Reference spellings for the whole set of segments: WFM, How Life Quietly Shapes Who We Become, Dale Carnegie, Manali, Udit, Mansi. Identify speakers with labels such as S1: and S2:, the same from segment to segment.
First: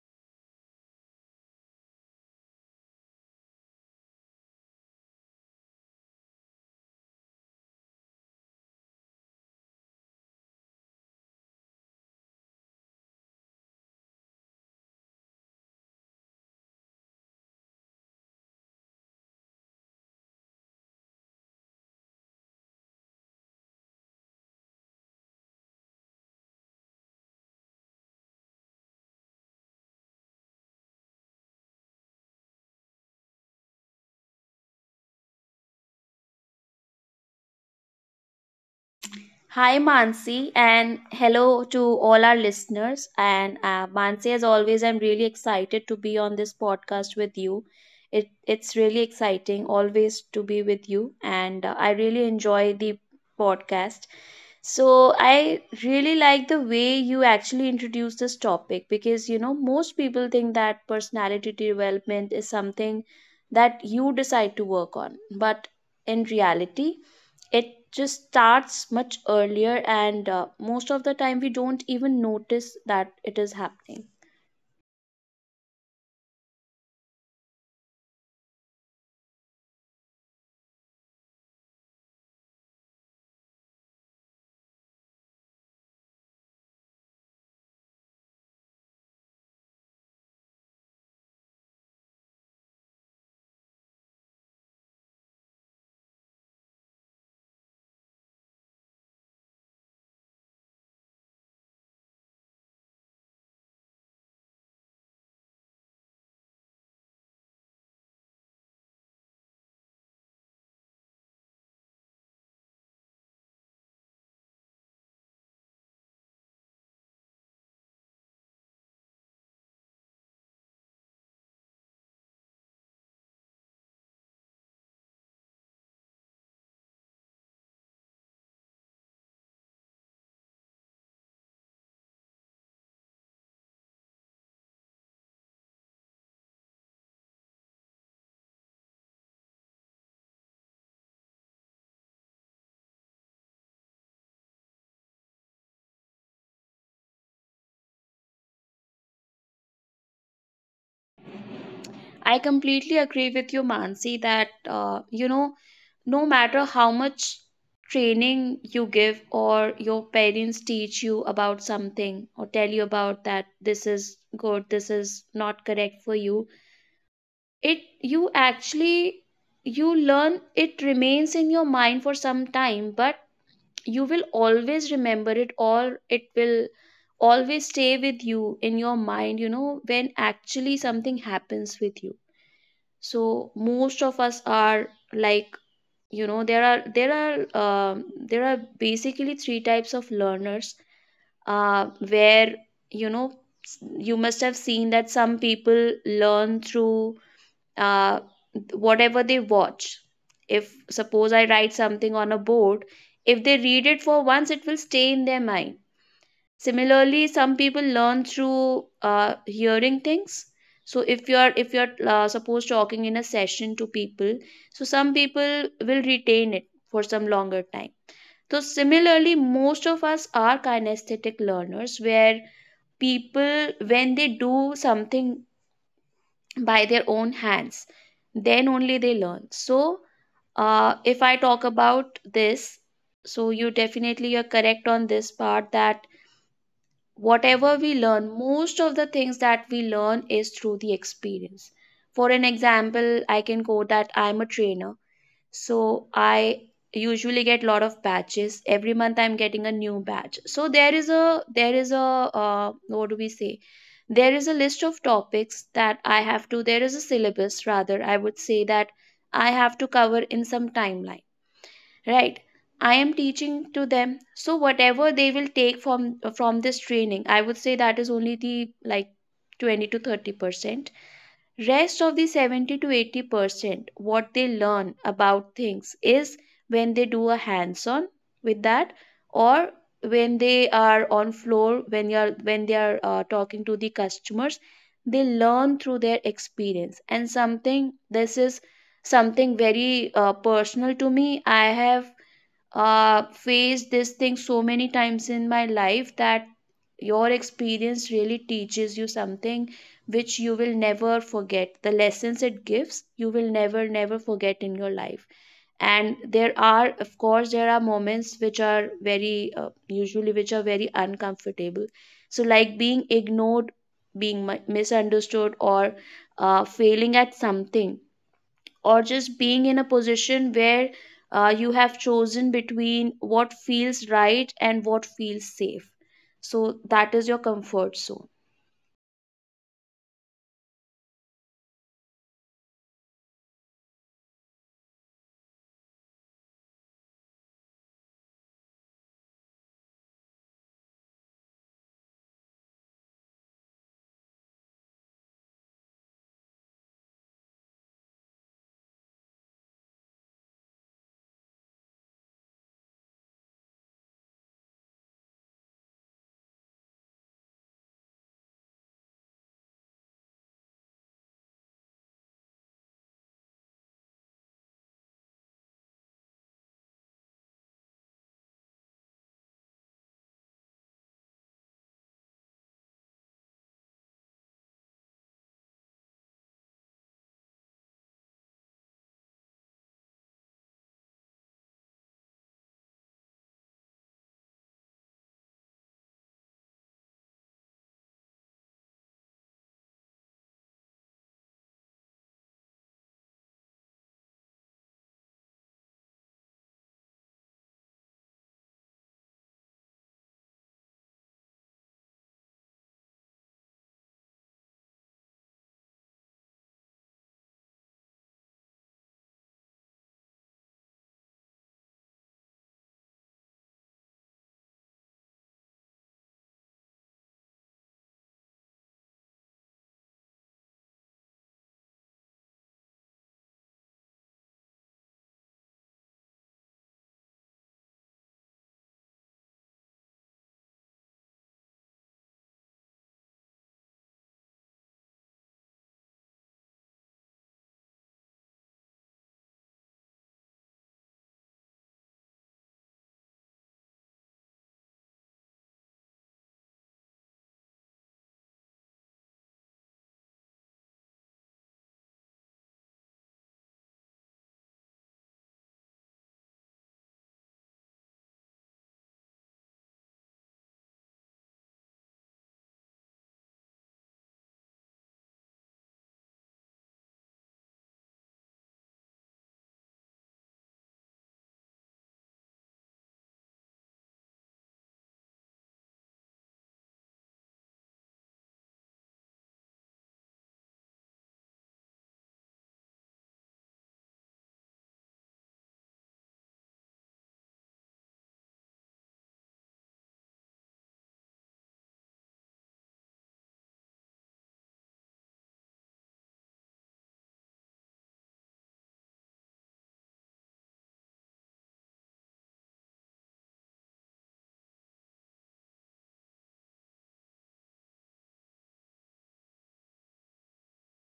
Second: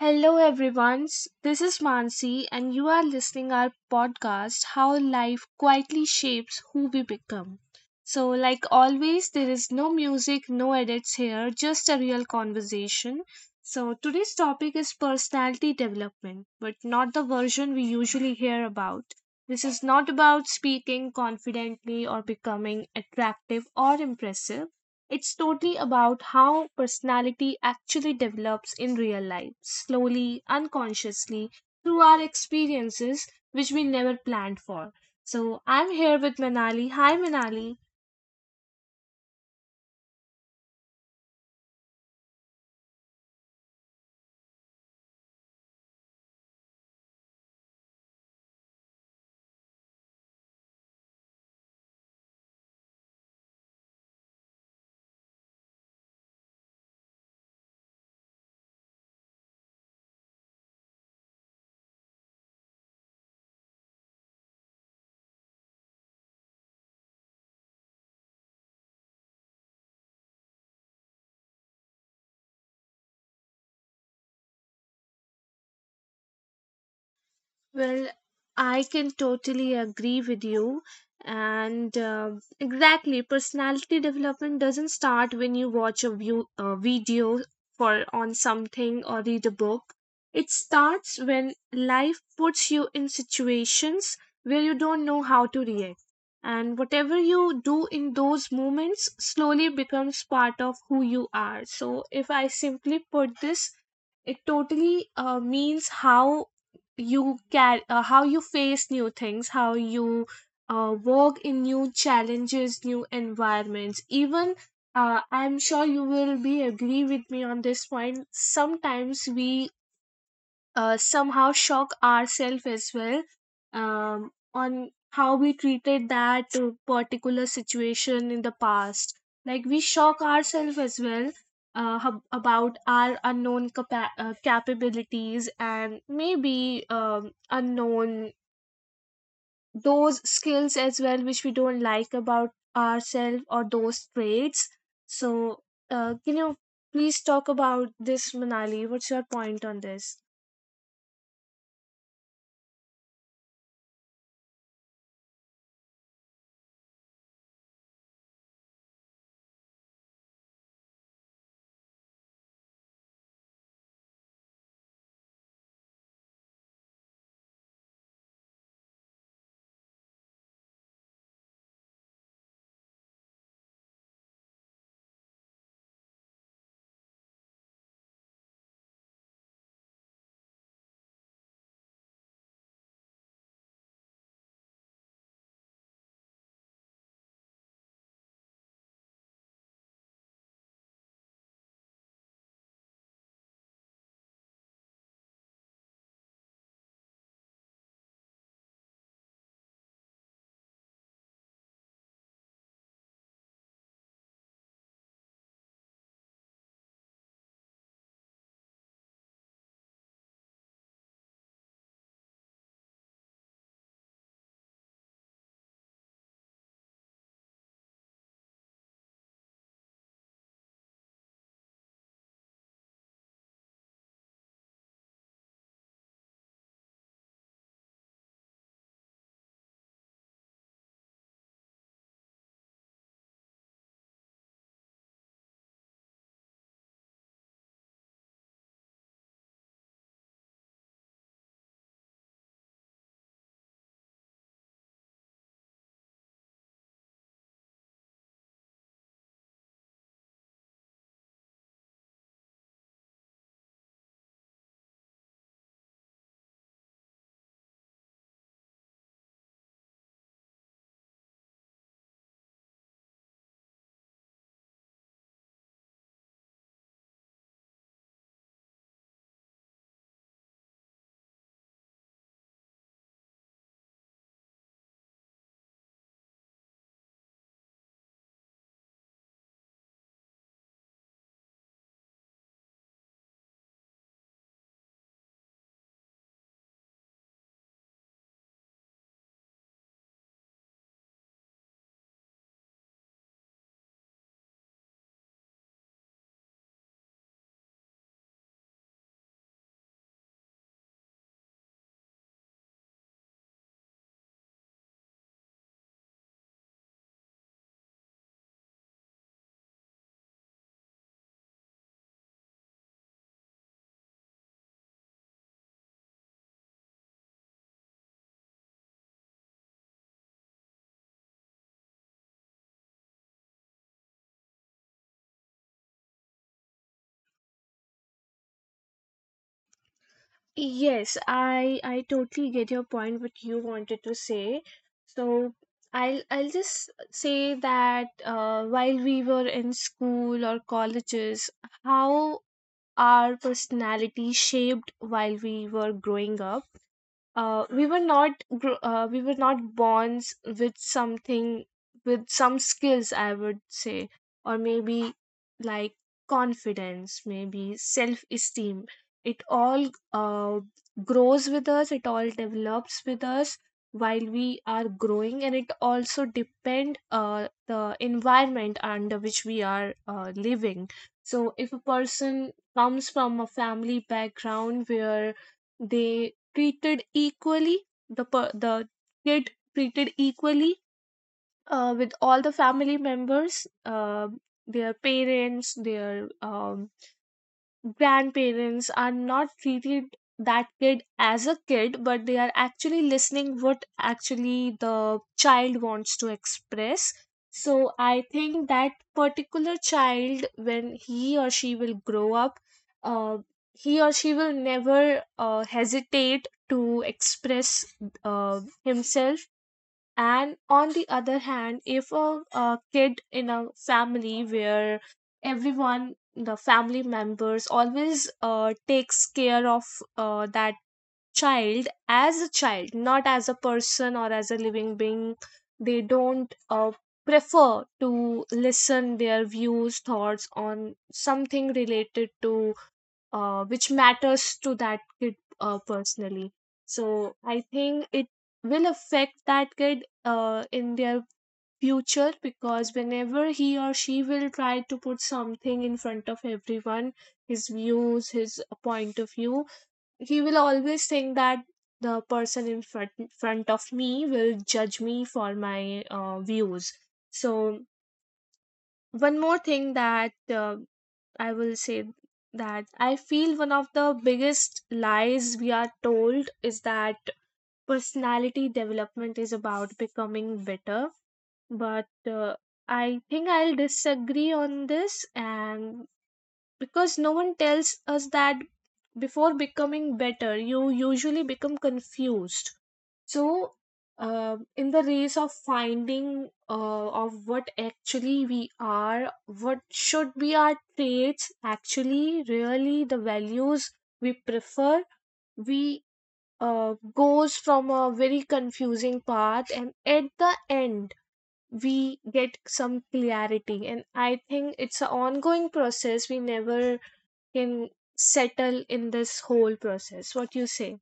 S1: Hello everyone, this is Mansi and you are listening our podcast How Life Quietly Shapes Who We Become. So like always there is no music, no edits here, just a real conversation. So today's topic is personality development, but not the version we usually hear about. This is not about speaking confidently or becoming attractive or impressive. It's totally about how personality actually develops in real life, slowly, unconsciously, through our experiences which we never planned for. So I'm here with Manali. Hi, Manali.
S2: Hi, Mansi, and hello to all our listeners. And Mansi, as always, I'm really excited to be on this podcast with you. It's really exciting always to be with you, and I really enjoy the podcast. So, I really like the way you actually introduce this topic because you know, most people think that personality development is something that you decide to work on, but in reality, it just starts much earlier and most of the time we don't even notice that it is happening.
S1: Well, I can totally agree with you. And exactly, personality development doesn't start when you watch a video for on something or read a book. It starts when life puts you in situations where you don't know how to react. And whatever you do in those moments slowly becomes part of who you are. So, if I simply put this, it totally means how you face new things, how you work in new challenges, new environments. Even, I'm sure you will be agree with me on this point. Sometimes we somehow shock ourselves as well, on how we treated that particular situation in the past. Like we shock ourselves as well about our unknown capabilities and maybe unknown those skills as well which we don't like about ourselves or those traits. So, can you please talk about this, Manali? What's your point on this?
S2: I completely agree with you, Mansi, that you know, no matter how much training you give or your parents teach you about something or tell you about that this is good, this is not correct for you, it, you actually, you learn, it remains in your mind for some time, but you will always remember it or it will always stay with you in your mind, you know, when actually something happens with you. So most of us are like, you know, there are there are basically three types of learners, where, you know, you must have seen that some people learn through uh, whatever they watch. If suppose I write something on a board, if they read it for once, it will stay in their mind. Similarly, some people learn through hearing things. So if you're suppose talking in a session to people, so some people will retain it for some longer time. So similarly, most of us are kinesthetic learners, where people when they do something by their own hands, then only they learn. So if I talk about this, so you definitely, you're correct on this part that whatever we learn, most of the things that we learn is through the experience. For an example, I can quote that I'm a trainer. So I usually get lot of batches every month. I'm getting a new batch, so there is a what do we say, there is a list of topics that I have to, there is a syllabus rather, I would say that I have to cover in some timeline, right? I am teaching to them, so whatever they will take from this training, I would say that is only the, like, 20 to 30%. Rest of the 70 to 80% what they learn about things is when they do a hands on with that, or when they are on floor, when you are, when they are talking to the customers, they learn through their experience. And something, this is something very personal to me. I have faced this thing so many times in my life that your experience really teaches you something which you will never forget. The lessons it gives, you will never, never forget in your life. And there are, of course, there are moments which are very, usually, which are very uncomfortable. So, like being ignored, being misunderstood, or failing at something, or just being in a position where you have chosen between what feels right and what feels safe. So that is your comfort zone.
S1: Yes, I totally get your point what you wanted to say. So I'll just say that while we were in school or colleges, how our personality shaped while we were growing up. We were not born with something, with some skills I would say, or maybe like confidence, maybe self esteem. It all uh, grows with us, it all develops with us while we are growing, and it also depend the environment under which we are living. So if a person comes from a family background where they treated equally, the kid treated equally with all the family members, their parents, their um, grandparents are not treated that kid as a kid, but they are actually listening what actually the child wants to express. So I think that particular child, when he or she will grow up, uh, he or she will never hesitate to express himself. And on the other hand, if a kid in a family where everyone, the family members, always takes care of that child as a child, not as a person or as a living being, they don't prefer to listen their views, thoughts on something related to which matters to that kid personally. So I think it will affect that kid in their future, because whenever he or she will try to put something in front of everyone, his views, his point of view, he will always think that the person in front of me will judge me for my views. So one more thing that I will say, that I feel one of the biggest lies we are told is that personality development is about becoming better. But I think I'll disagree on this, and because no one tells us that before becoming better, you usually become confused. So, in the race of finding of what actually we are, what should be our traits, actually, really the values we prefer, we goes from a very confusing path, and at the end we get some clarity. And I think it's an ongoing process. We never can settle in this whole process. What you say?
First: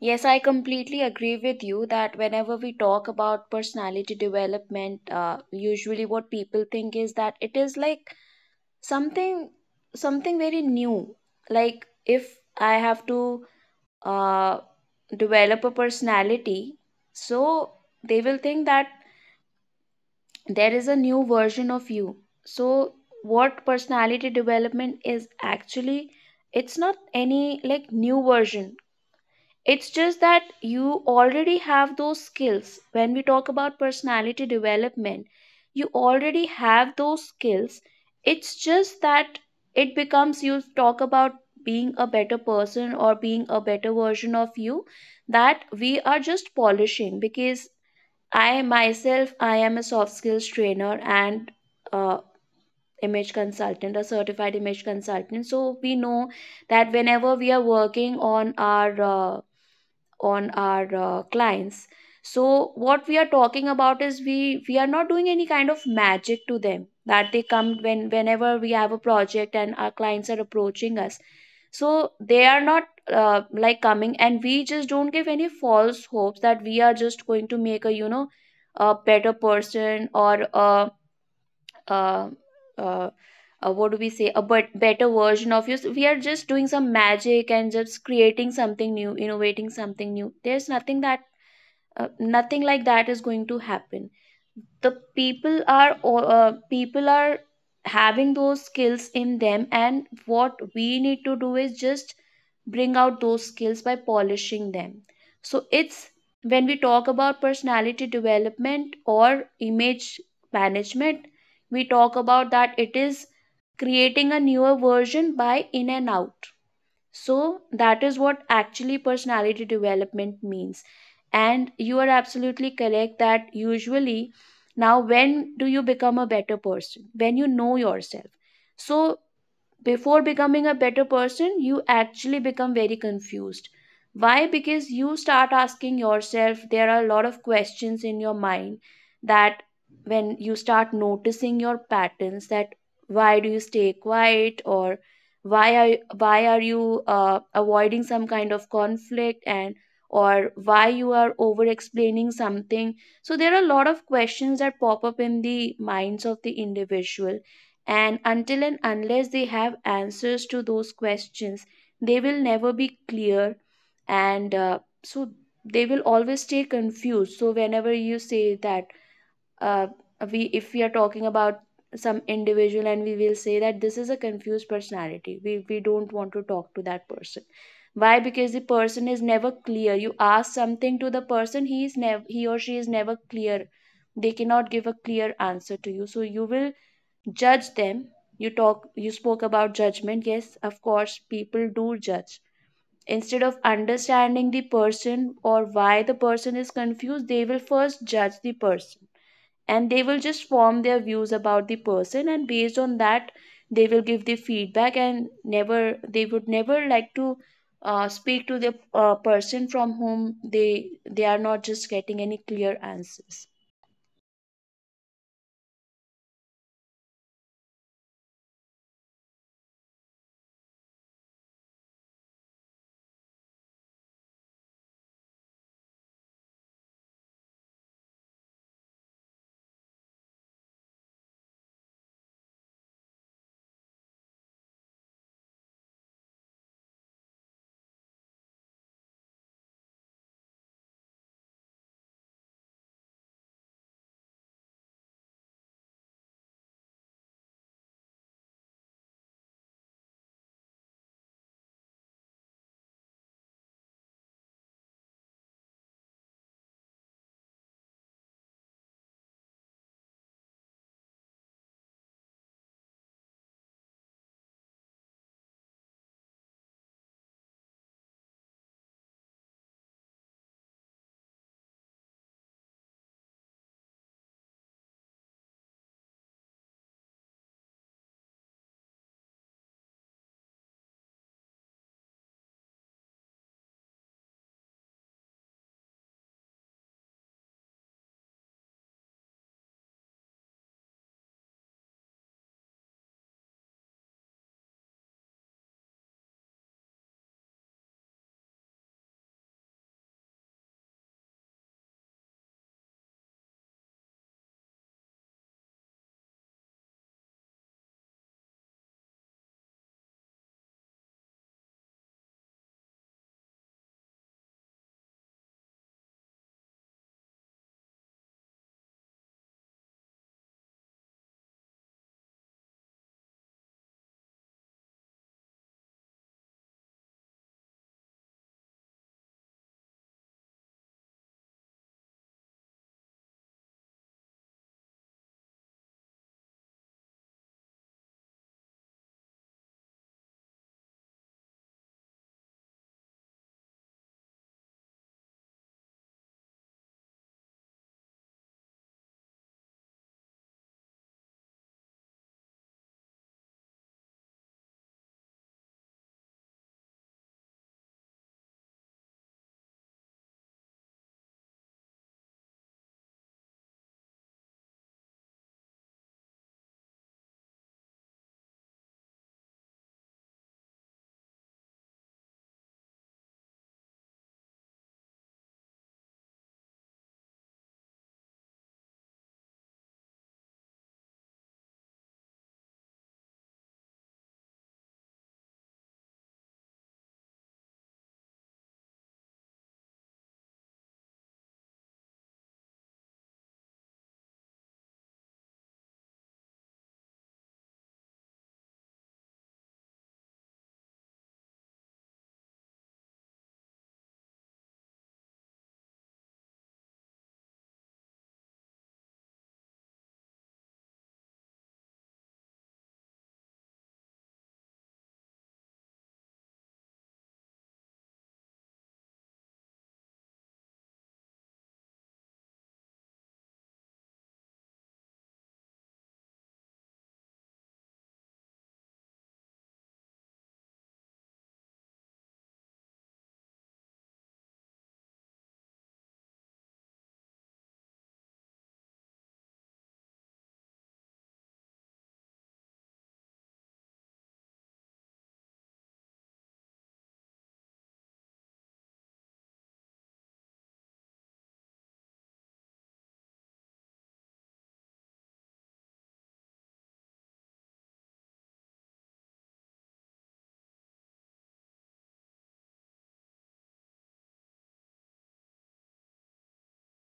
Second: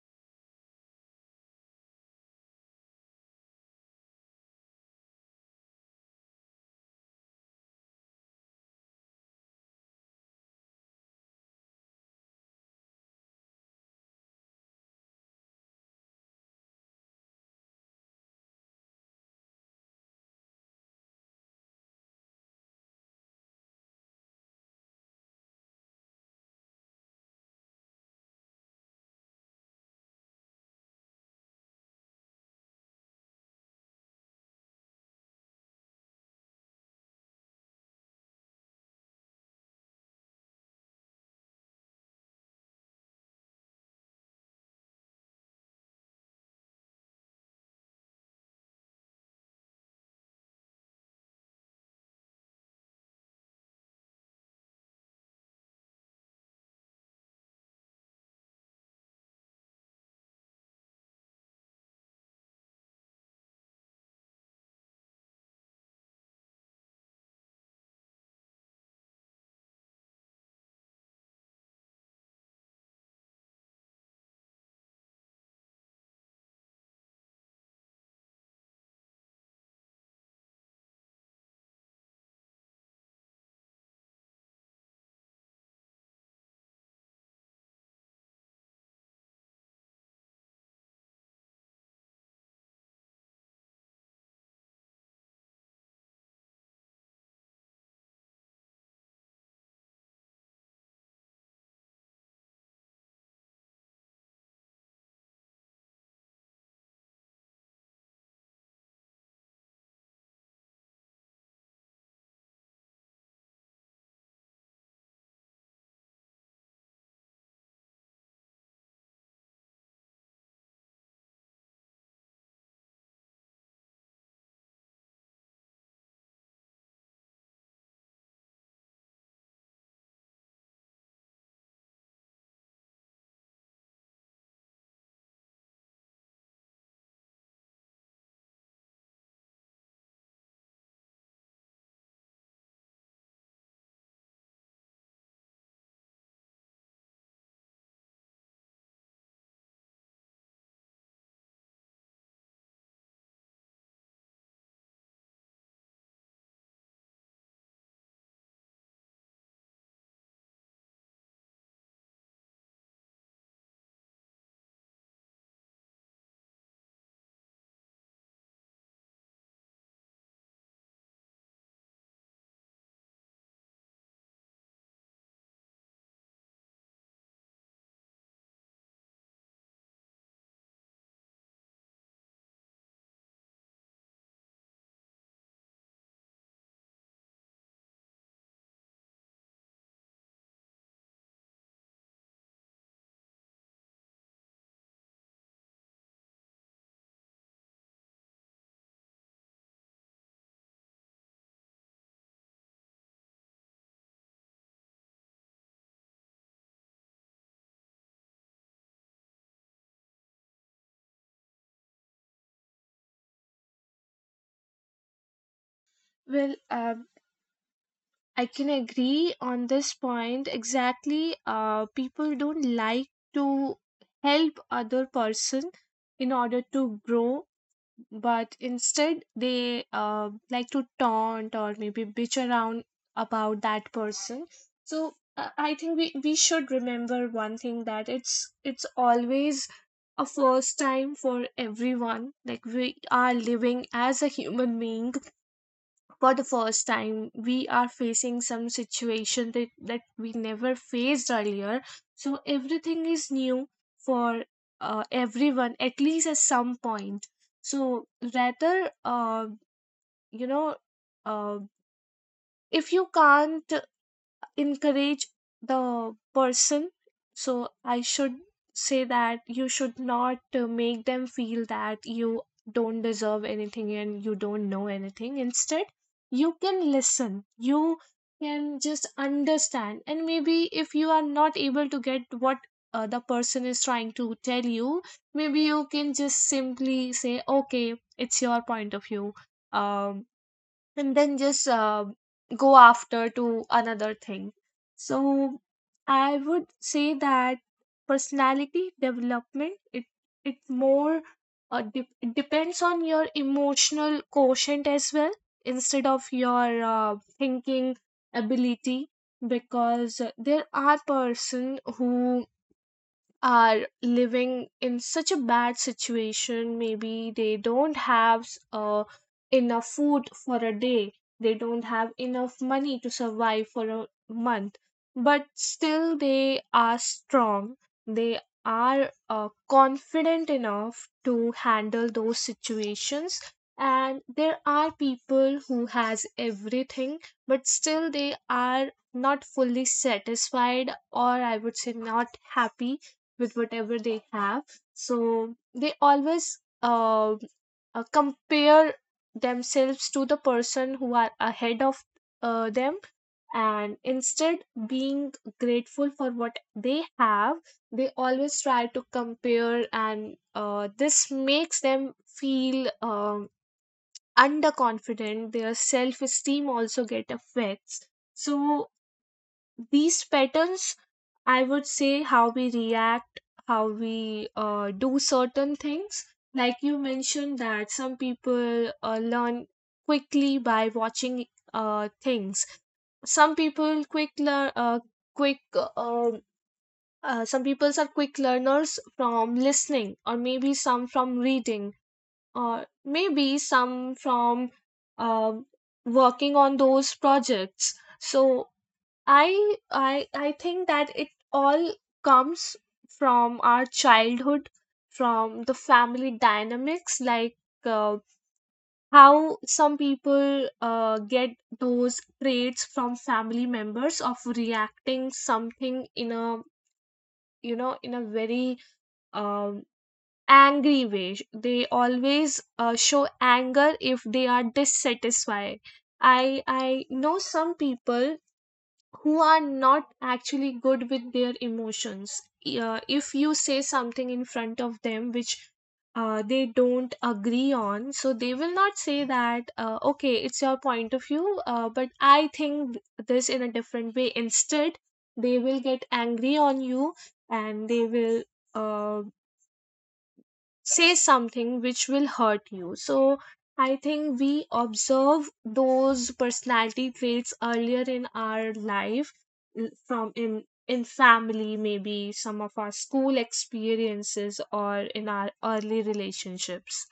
S2: Yes, I completely agree with you that whenever we talk about personality development, usually what people think is that it is like something something very new. Like if I have to uh, develop a personality, so they will think that there is a new version of you. So what personality development is actually, it's not any like new version. It's just that you already have those skills. When we talk about personality development, you already have those skills. It's just that it becomes, you talk about being a better person or being a better version of you, that we are just polishing. Because I myself, I am a soft skills trainer and uh, image consultant, a certified image consultant. So we know that whenever we are working on our uh, clients, so what we are talking about is we are not doing any kind of magic to them, that they come when, whenever we have a project and our clients are approaching us, so they are not like coming, and we just don't give any false hopes that we are just going to make a, you know, a better person or a uh, uh, what do we say, a but better version of you, so we are just doing some magic and just creating something new, innovating something new. There's nothing that nothing like that is going to happen. The people are people are having those skills in them, and what we need to do is just bring out those skills by polishing them. So it's, when we talk about personality development or image management, we talk about that it is creating a newer version by in and out. So that is what actually personality development means. And you are absolutely correct that usually, now when do you become a better person? When you know yourself. So before becoming a better person, you actually become very confused. Why? Because you start asking yourself, there are a lot of questions in your mind that when you start noticing your patterns, that why do you stay quiet, or why are you avoiding some kind of conflict, and or why you are over explaining something. So there are a lot of questions that pop up in the minds of the individual, and until and unless they have answers to those questions, they will never be clear. And so they will always stay confused. So, whenever you say that, uh, we, if we are talking about some individual, and we will say that this is a confused personality, we don't want to talk to that person. Why? Because the person is never clear. You ask something to the person, he or she is never clear. They cannot give a clear answer to you. So you will judge them. You talk, you spoke about judgment. Yes, of course, people do judge. Instead of understanding the person or why the person is confused, they will first judge the person, and they will just form their views about the person, and based on that they will give the feedback, and never they would never like to speak to the person from whom they are not just getting any clear answers.
S1: Well, I can agree on this point exactly. People don't like to help other person in order to grow, but instead they like to taunt or maybe bitch around about that person. So I think we should remember one thing, that it's always a first time for everyone. Like we are living as a human being for the first time, we are facing some situation that we never faced earlier, so everything is new for everyone at least at some point. So rather, you know uh, if you can't encourage the person, so I should say that you should not make them feel that you don't deserve anything and you don't know anything. Instead, you can listen, you can just understand, and maybe if you are not able to get what the person is trying to tell you, maybe you can just simply say, okay, it's your point of view, um and then just go after to another thing. So I would say that personality development, it more it depends on your emotional quotient as well, instead of your thinking ability. Because there are person who are living in such a bad situation, maybe they don't have uh, enough food for a day, they don't have enough money to survive for a month, but still they are strong, they are confident enough to handle those situations. And there are people who has everything, but still they are not fully satisfied, or I would say not happy with whatever they have. So they always compare themselves to the person who are ahead of them, and instead being grateful for what they have, they always try to compare, and this makes them feel underconfident, their self esteem also get affects. So these patterns, I would say, how we react, how we do certain things, like you mentioned that some people learn quickly by watching things. Some people quick learn quick Some peoples are quick learners from listening, or maybe some from reading, or maybe some from um working on those projects. So I think that it all comes from our childhood, from the family dynamics, like uh, how some people get those traits from family members of reacting something in a, in a very um, angry way. They always show anger if they are dissatisfied. I know some people who are not actually good with their emotions. If you say something in front of them which they don't agree on, so they will not say that, okay, it's your point of view, but I think this in a different way. Instead, they will get angry on you, and they will Uh, say something which will hurt you. So I think we observe those personality traits earlier in our life, from in family, maybe some of our school experiences or in our early relationships.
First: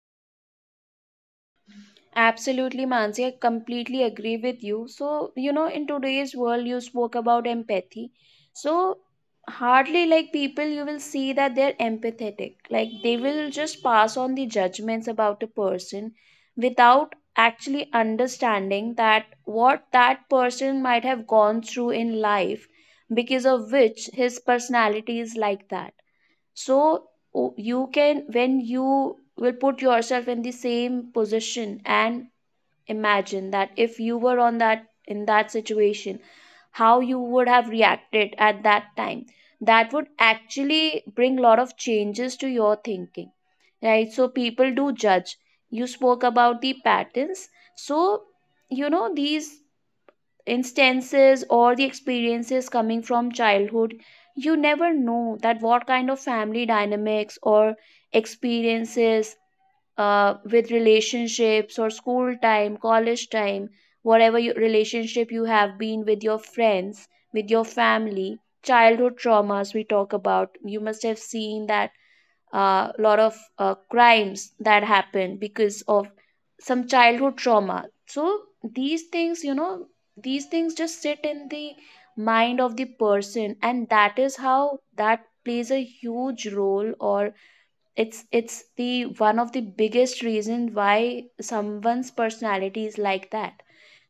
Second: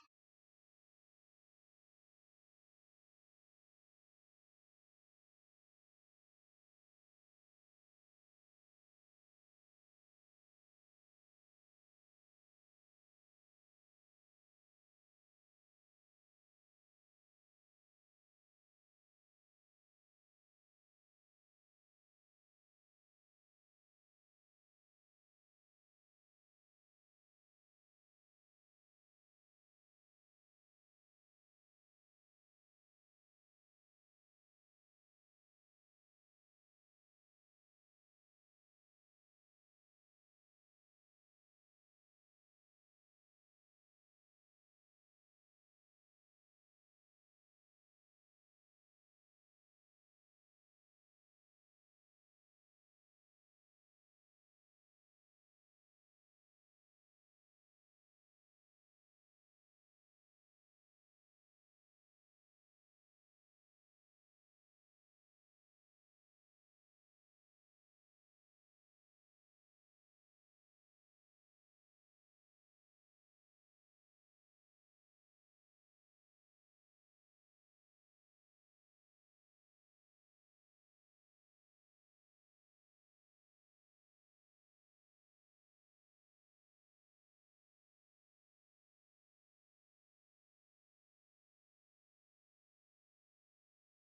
S2: Absolutely, Mansi. I completely agree with you. So, you know, in today's world, you spoke about empathy. So, hardly like people, you will see that they're empathetic. Like, they will just pass on the judgments about a person without actually understanding that what that person might have gone through in life, because of which his personality is like that. So, you can, when you will put yourself in the same position and imagine that if you were on that, in that situation, how you would have reacted at that time, that would actually bring a lot of changes to your thinking, right? So people do judge. You spoke about the patterns. So, you know, these instances or the experiences coming from childhood, you never know that what kind of family dynamics or experiences with relationships or school time, college time, relationship you have been with your friends, with your family, childhood traumas we talk about. You must have seen that a lot of crimes that happen because of some childhood trauma. So these things, these things just sit in the mind of the person, and that is how that plays a huge role or it's the one of the biggest reason why someone's personality is like that.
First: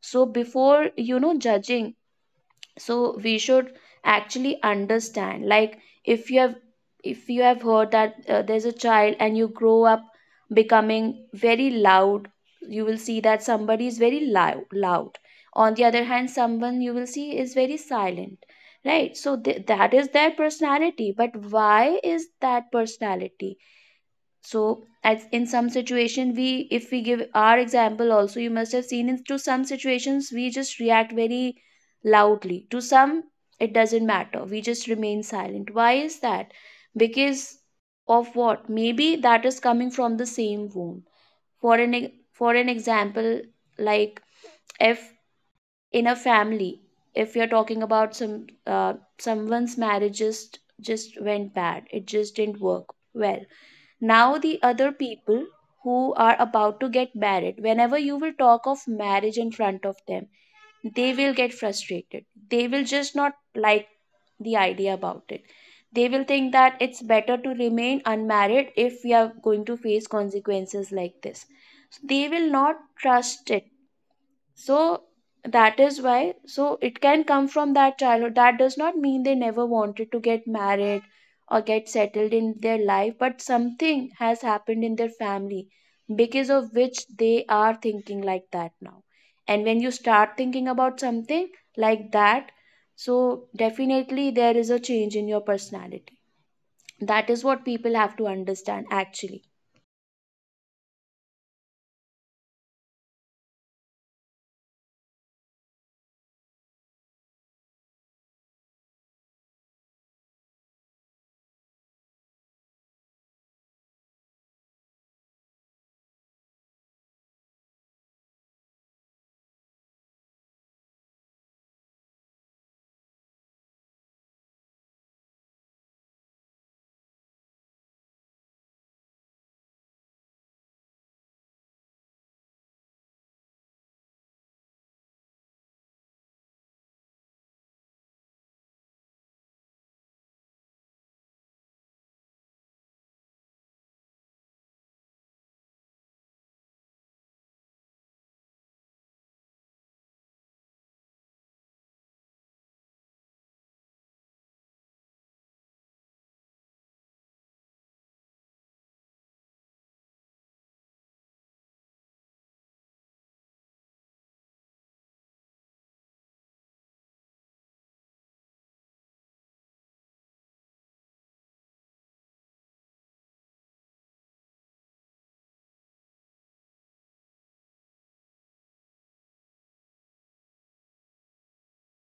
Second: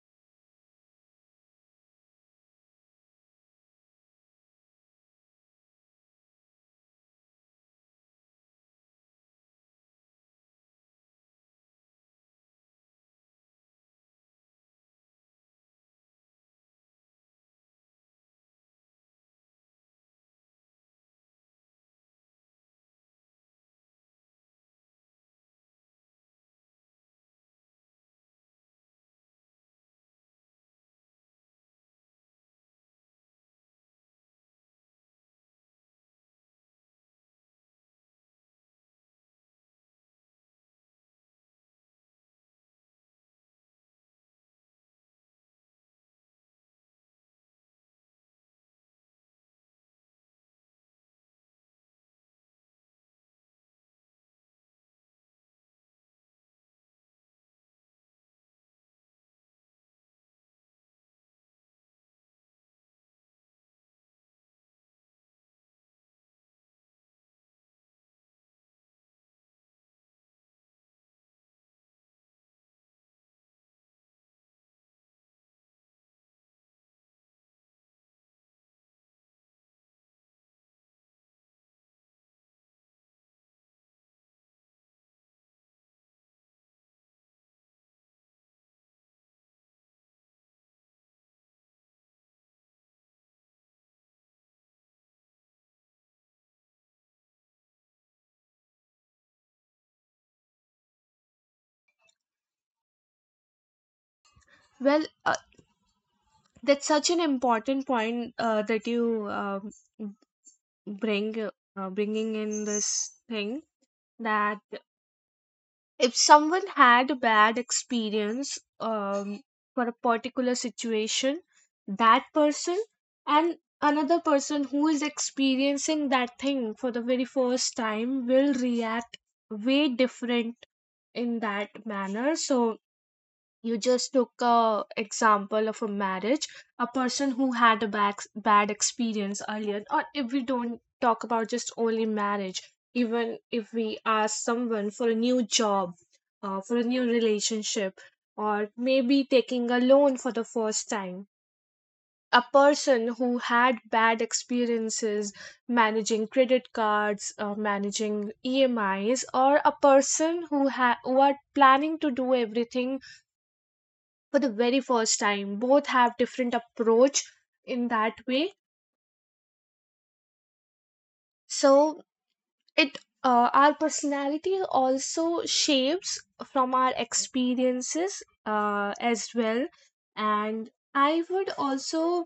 S2: So before judging, so we should actually understand, like, if you have heard that there's a child and you grow up becoming very loud, you will see that somebody is very loud. On the other hand, someone you will see is very silent, right? So that is their personality, but why is that personality? So as in some situation, we, if we give our example also, you must have seen, in to some situations we just react very loudly to some, it doesn't matter, we just remain silent. Why is that? Because of what? Maybe that is coming from the same wound. For for an example, like, if in a family, if you're talking about some someone's marriage just went bad, it just didn't work well. Now the other people who are about to get married, whenever you will talk of marriage in front of them, they will get frustrated. They will just not like the idea about it. They will think that it's better to remain unmarried if we are going to face consequences like this. So they will not trust it. So that is why, so it can come from that childhood. That does not mean they never wanted to get married or get settled in their life, but something has happened in their family because of which they are thinking like that now. And when you start thinking about something like that, so definitely there is a change in your personality. That is what people have to understand actually.
S1: Well that's such an important point that you bringing in this thing, that if someone had a bad experience for a particular situation, that person and another person who is experiencing that thing for the very first time will react way different in that manner. So, you just took a example of a marriage, a person who had a bad experience earlier, or if we don't talk about just only marriage, even if we ask someone for a new job, for a new relationship, or maybe taking a loan for the first time. A person who had bad experiences managing credit cards, managing emis, or a person who are planning to do everything for the very first time, both have different approach in that way. So it our personality also shapes from our experiences as well. And I would also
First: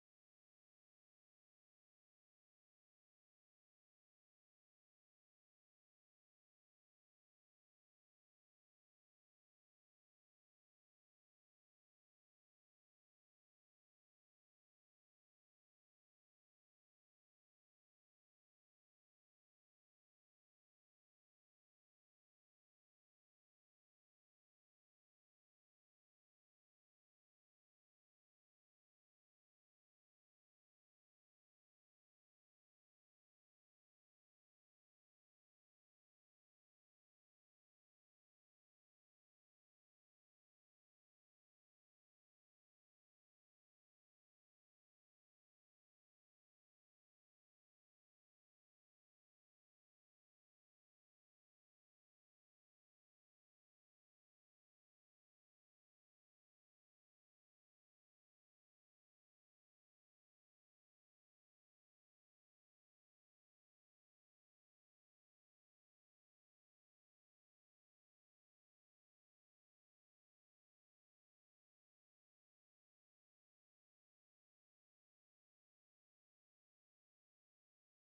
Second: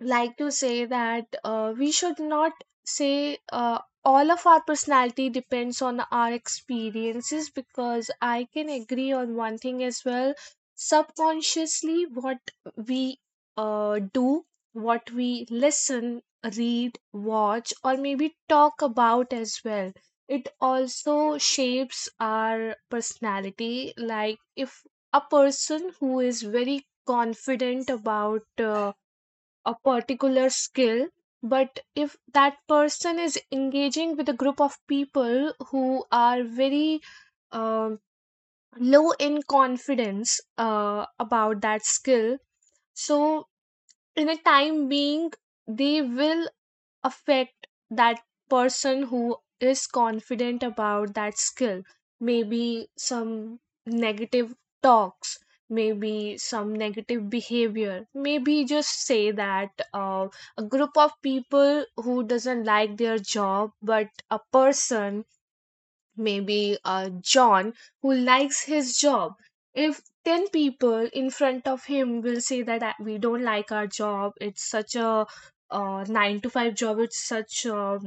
S1: like to say that we should not say all of our personality depends on our experiences, because I can agree on one thing as well. Subconsciously, what we do, what we listen, read, watch, or maybe talk about as well, it also shapes our personality. Like if a person who is very confident about a particular skill, but if that person is engaging with a group of people who are very um low in confidence about that skill, so in a time being they will affect that person who is confident about that skill. Maybe some negative talks, maybe some negative behavior, maybe just say that a group of people who doesn't like their job, but a person, maybe John, who likes his job. If 10 people in front of him will say that, "We don't like our job, it's such a 9 to 5 job, it's such a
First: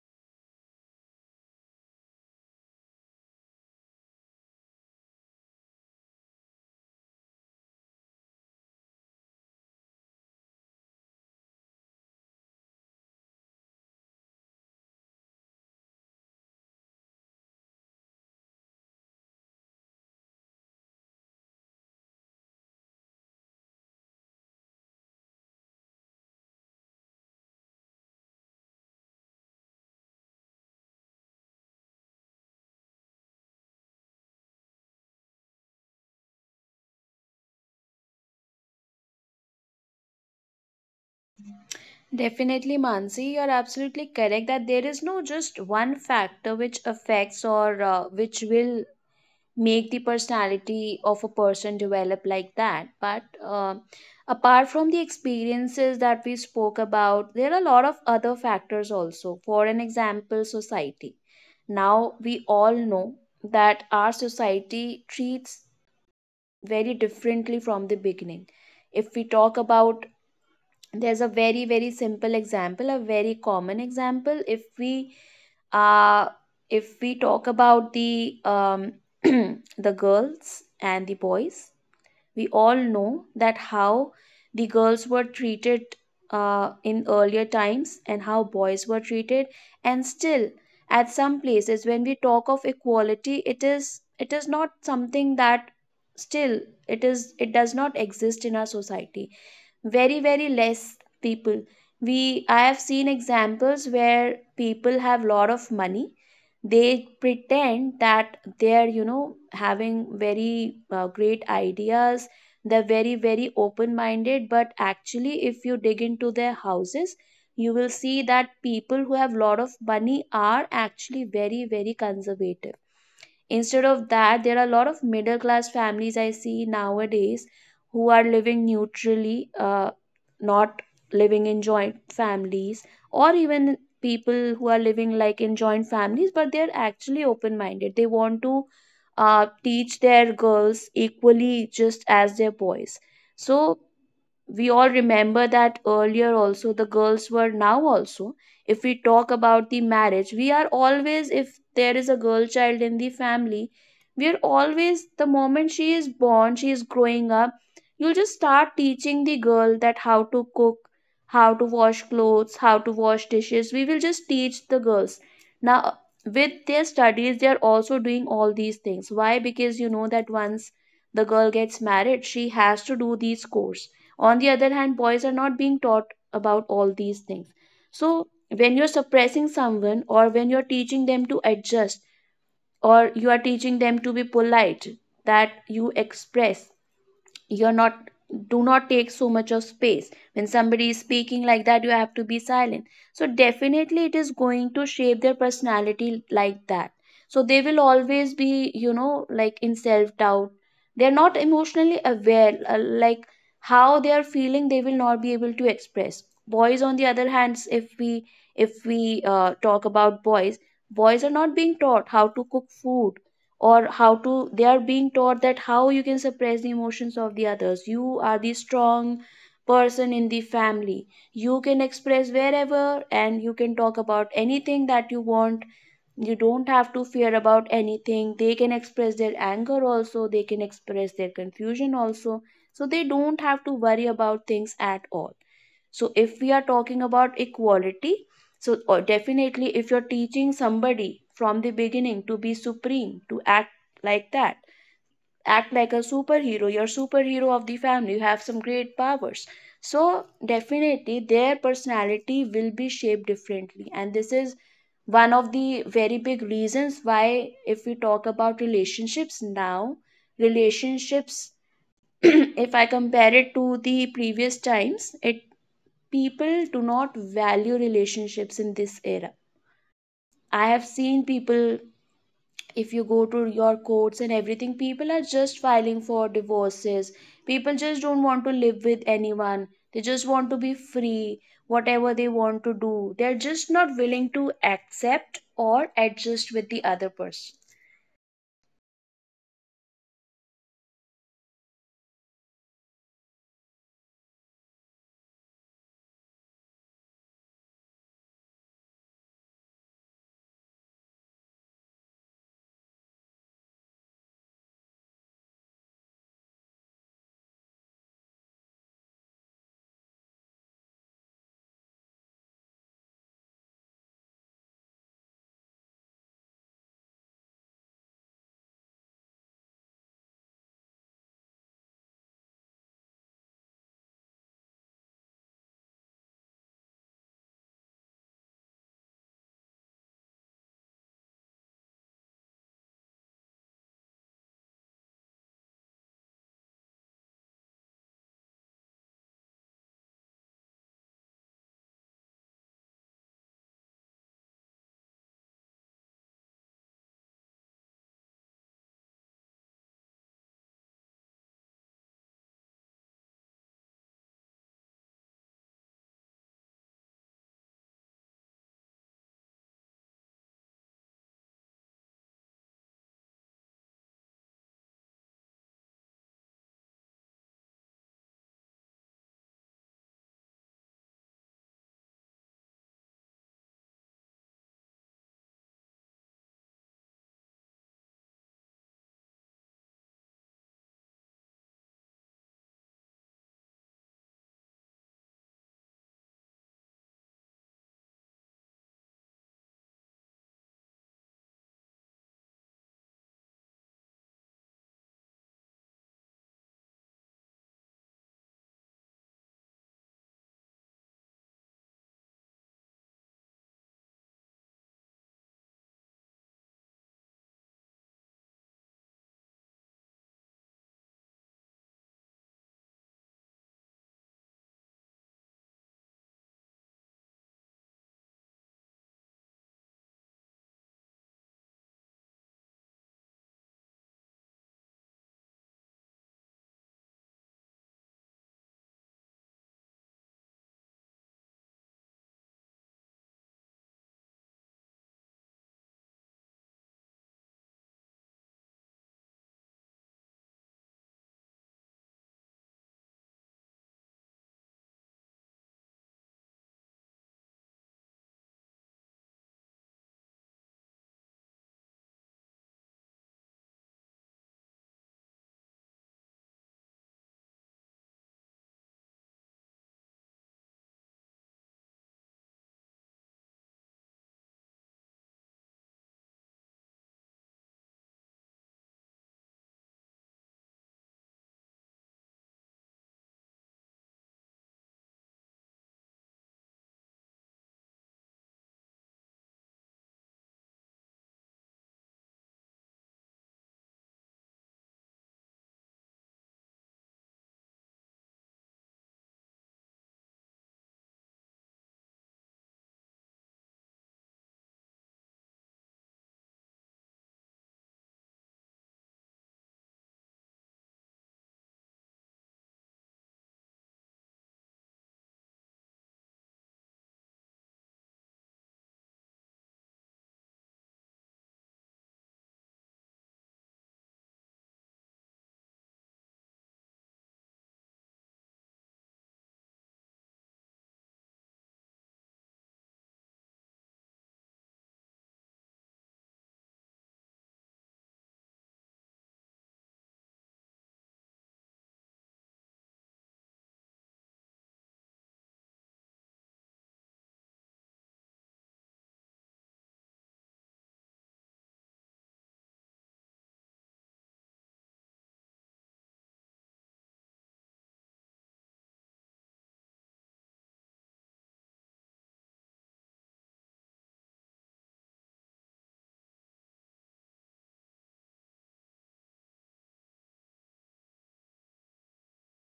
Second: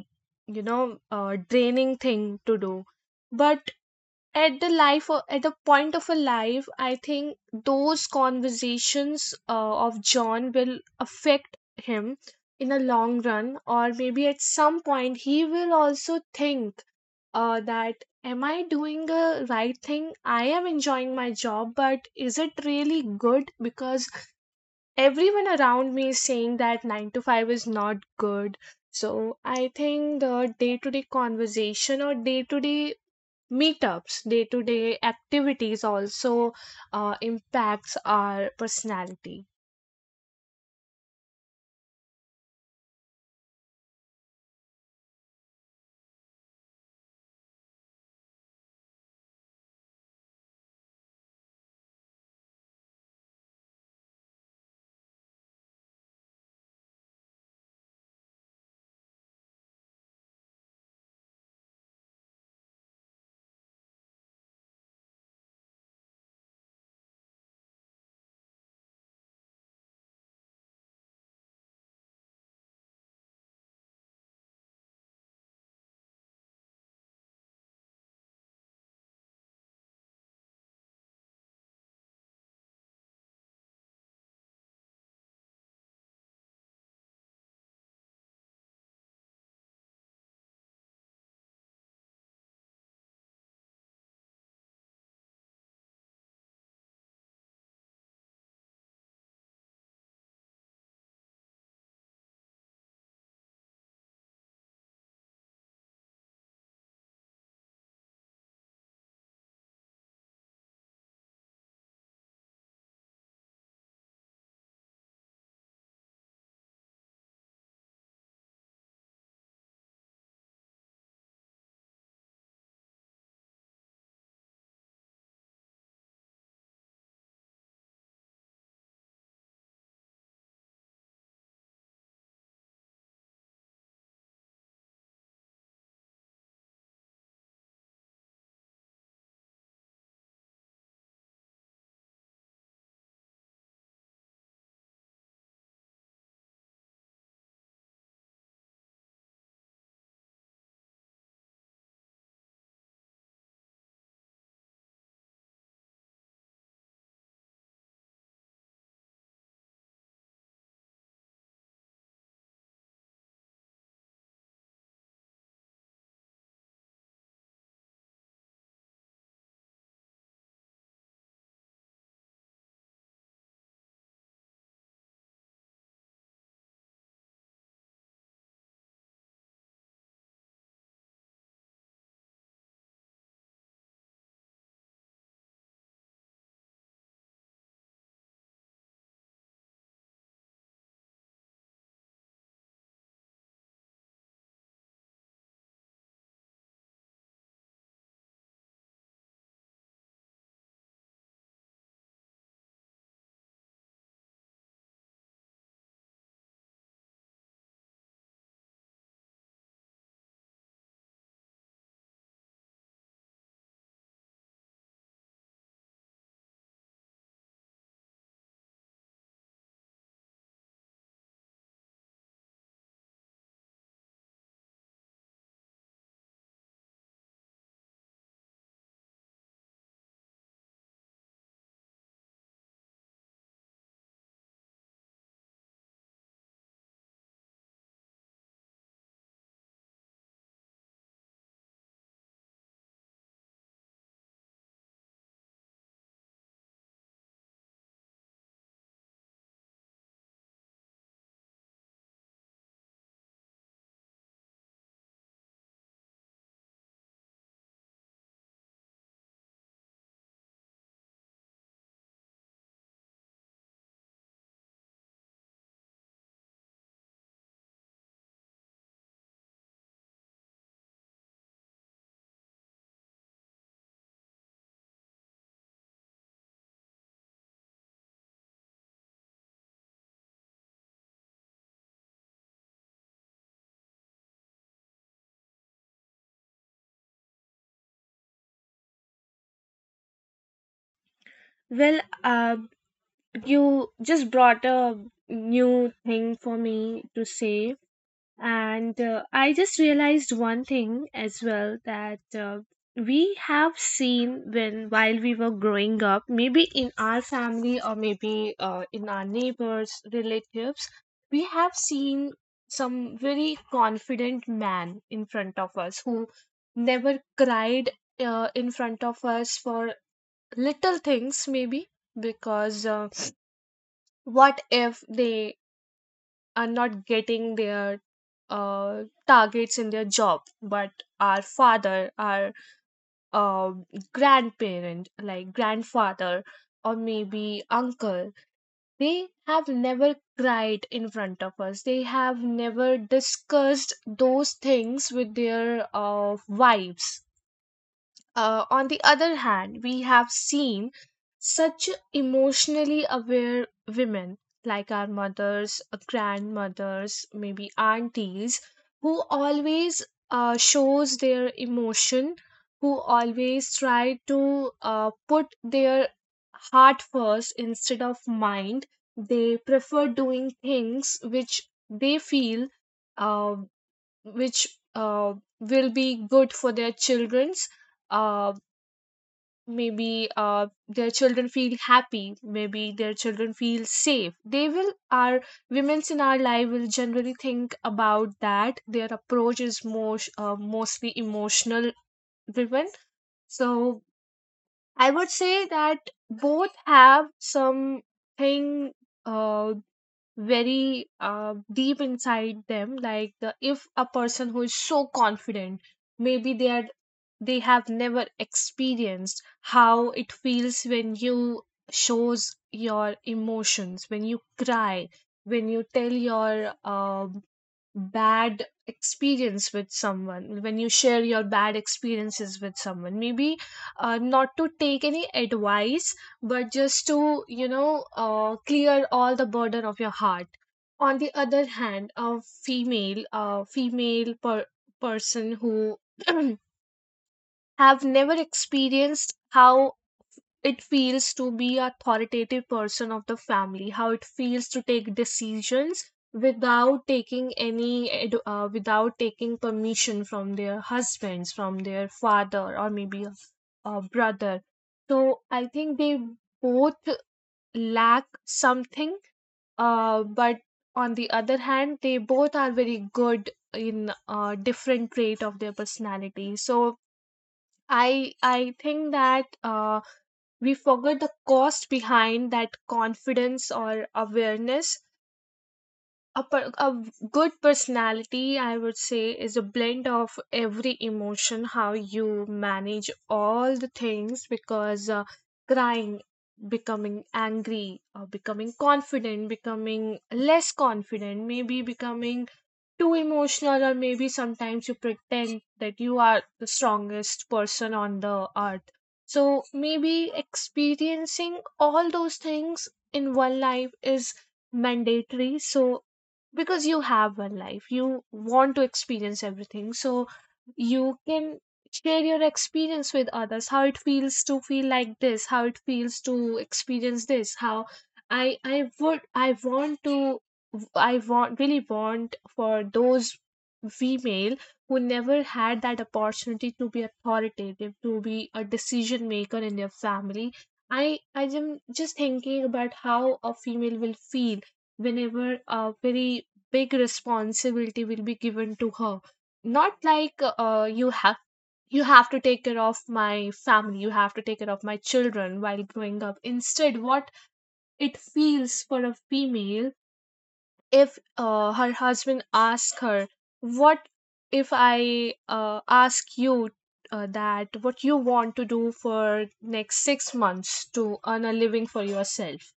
S1: draining thing to do." But at the life o- at the point of a life, I think those conversations of John will affect him in a long run, or maybe at some point he will also think that am I doing the right thing? I am enjoying my job, but is it really good? Because everyone around me is saying that 9 to 5 is not good. So I think the day to day conversation, or day to day meetups, day to day activities also impacts our personality.
S2: Definitely, Mansi, you're absolutely correct that there is no just one factor which affects or which will make the personality of a person develop like that. But apart from the experiences that we spoke about, there are a lot of other factors also. For an example, society. Now, we all know that our society treats very differently from the beginning. If we talk about, there's a very simple example, a very common example, uh if we talk about the um, the girls and the boys, we all know that how the girls were treated in earlier times and how boys were treated, and still at some places when we talk of equality, it is not something that still, it does not exist in our society. Very very less people, we I have seen examples where people have lot of money, they pretend that they're having very great ideas, they're very very open minded, but actually if you dig into their houses, you will see that people who have lot of money are actually very very conservative. Instead of that, there are a lot of middle class families I see nowadays who are living neutrally, not living in joint families, or even people who are living like in joint families, but they're actually open minded. They want to teach their girls equally just as their boys. So we all remember that earlier also the girls were, now also if we talk about the marriage, we are always, if there is a girl child in the family, we are always, the moment she is born, she is growing up, you'll just start teaching the girl that how to cook, how to wash clothes, how to wash dishes, we will just teach the girls. Now with their studies, they are also doing all these things. Why? Because you know that once the girl gets married, she has to do these courses. On the other hand, boys are not being taught about all these things. So, when you're suppressing someone or when you're teaching them to adjust or you are teaching them to be polite, that you express, you're not, do not take so much of space when somebody is speaking, like that you have to be silent. So definitely it is going to shape their personality like that. So they will always be, like, in self doubt. They're not emotionally aware, like, how they are feeling they will not be able to express. Boys on the other hand, if we talk about boys, boys are not being taught how to cook food or how to, they are being taught that how you can suppress the emotions of the others, you are the strong person in the family, you can express wherever and you can talk about anything that you want, you don't have to fear about anything, they can express their anger also, they can express their confusion also. So they don't have to worry about things at all. So if we are talking about equality, so, or definitely if you're teaching somebody from the beginning to be supreme, to act like that, act like a superhero, you're superhero of the family, you have some great powers, so definitely their personality will be shaped differently. And this is one of the very big reasons why, if we talk about relationships now, relationships, if I compare it to the previous times, it, people do not value relationships in this era. I have seen people, if you go to your courts and everything, people are just filing for divorces. People just don't want to live with anyone. They just want to be free. Whatever they want to do, they're just not willing to accept or adjust with the other person.
S1: Well, you just brought a new thing for me to say. And I just realized one thing as well, that we have seen when while we were growing up, maybe in our family or maybe in our neighbors, relatives, we have seen some very confident man in front of us who never cried in front of us for little things, maybe because what if they are not getting their targets in their job? But our father, our uh, grandparent, like grandfather, or maybe uncle, they have never cried in front of us. They have never discussed those things with their wives. On the other hand, we have seen such emotionally aware women, like our mothers, grandmothers, maybe aunties, who always shows their emotion, who always try to put their heart first instead of mind. They prefer doing things which they feel uh, which will be good for their children's, uh, maybe their children feel happy, maybe their children feel safe. They will, our women in our life, will generally think about that. Their approach is more mostly emotional driven. So I would say that both have something uh, very deep inside them. Like if a person who is so confident, maybe they are, they have never experienced how it feels when you shows your emotions, when you cry, when you tell your bad experience with someone, when you share your bad experiences with someone, maybe not to take any advice, but just to clear all the burden of your heart. On the other hand, a female person who have never experienced how it feels to be authoritative person of the family, how it feels to take decisions without taking without taking permission from their husbands, from their father, or maybe a brother. So I think they both lack something, but on the other hand they both are very good in different trait of their personality. So I think that we forget the cost behind that confidence or awareness. A good personality, I would say, is a blend of every emotion, how you manage all the things. Because crying, becoming angry, or becoming confident, becoming less confident, maybe becoming too emotional, or maybe sometimes you pretend that you are the strongest person on the earth. So maybe experiencing all those things in one life is mandatory. So because you have one life, you want to experience everything, so you can share your experience with others. How it feels to feel like this, how it feels to experience this, how I want to, I want really want for those female who never had that opportunity to be authoritative, to be a decision maker in their family. i I am just thinking about how a female will feel whenever a very big responsibility will be given to her. Not like, you have, you have to take care of my family, you have to take care of my children while growing up. Instead, what it feels for a female if her husband asks her, what if I ask you that what you want to do for next 6 months to earn a living for yourself?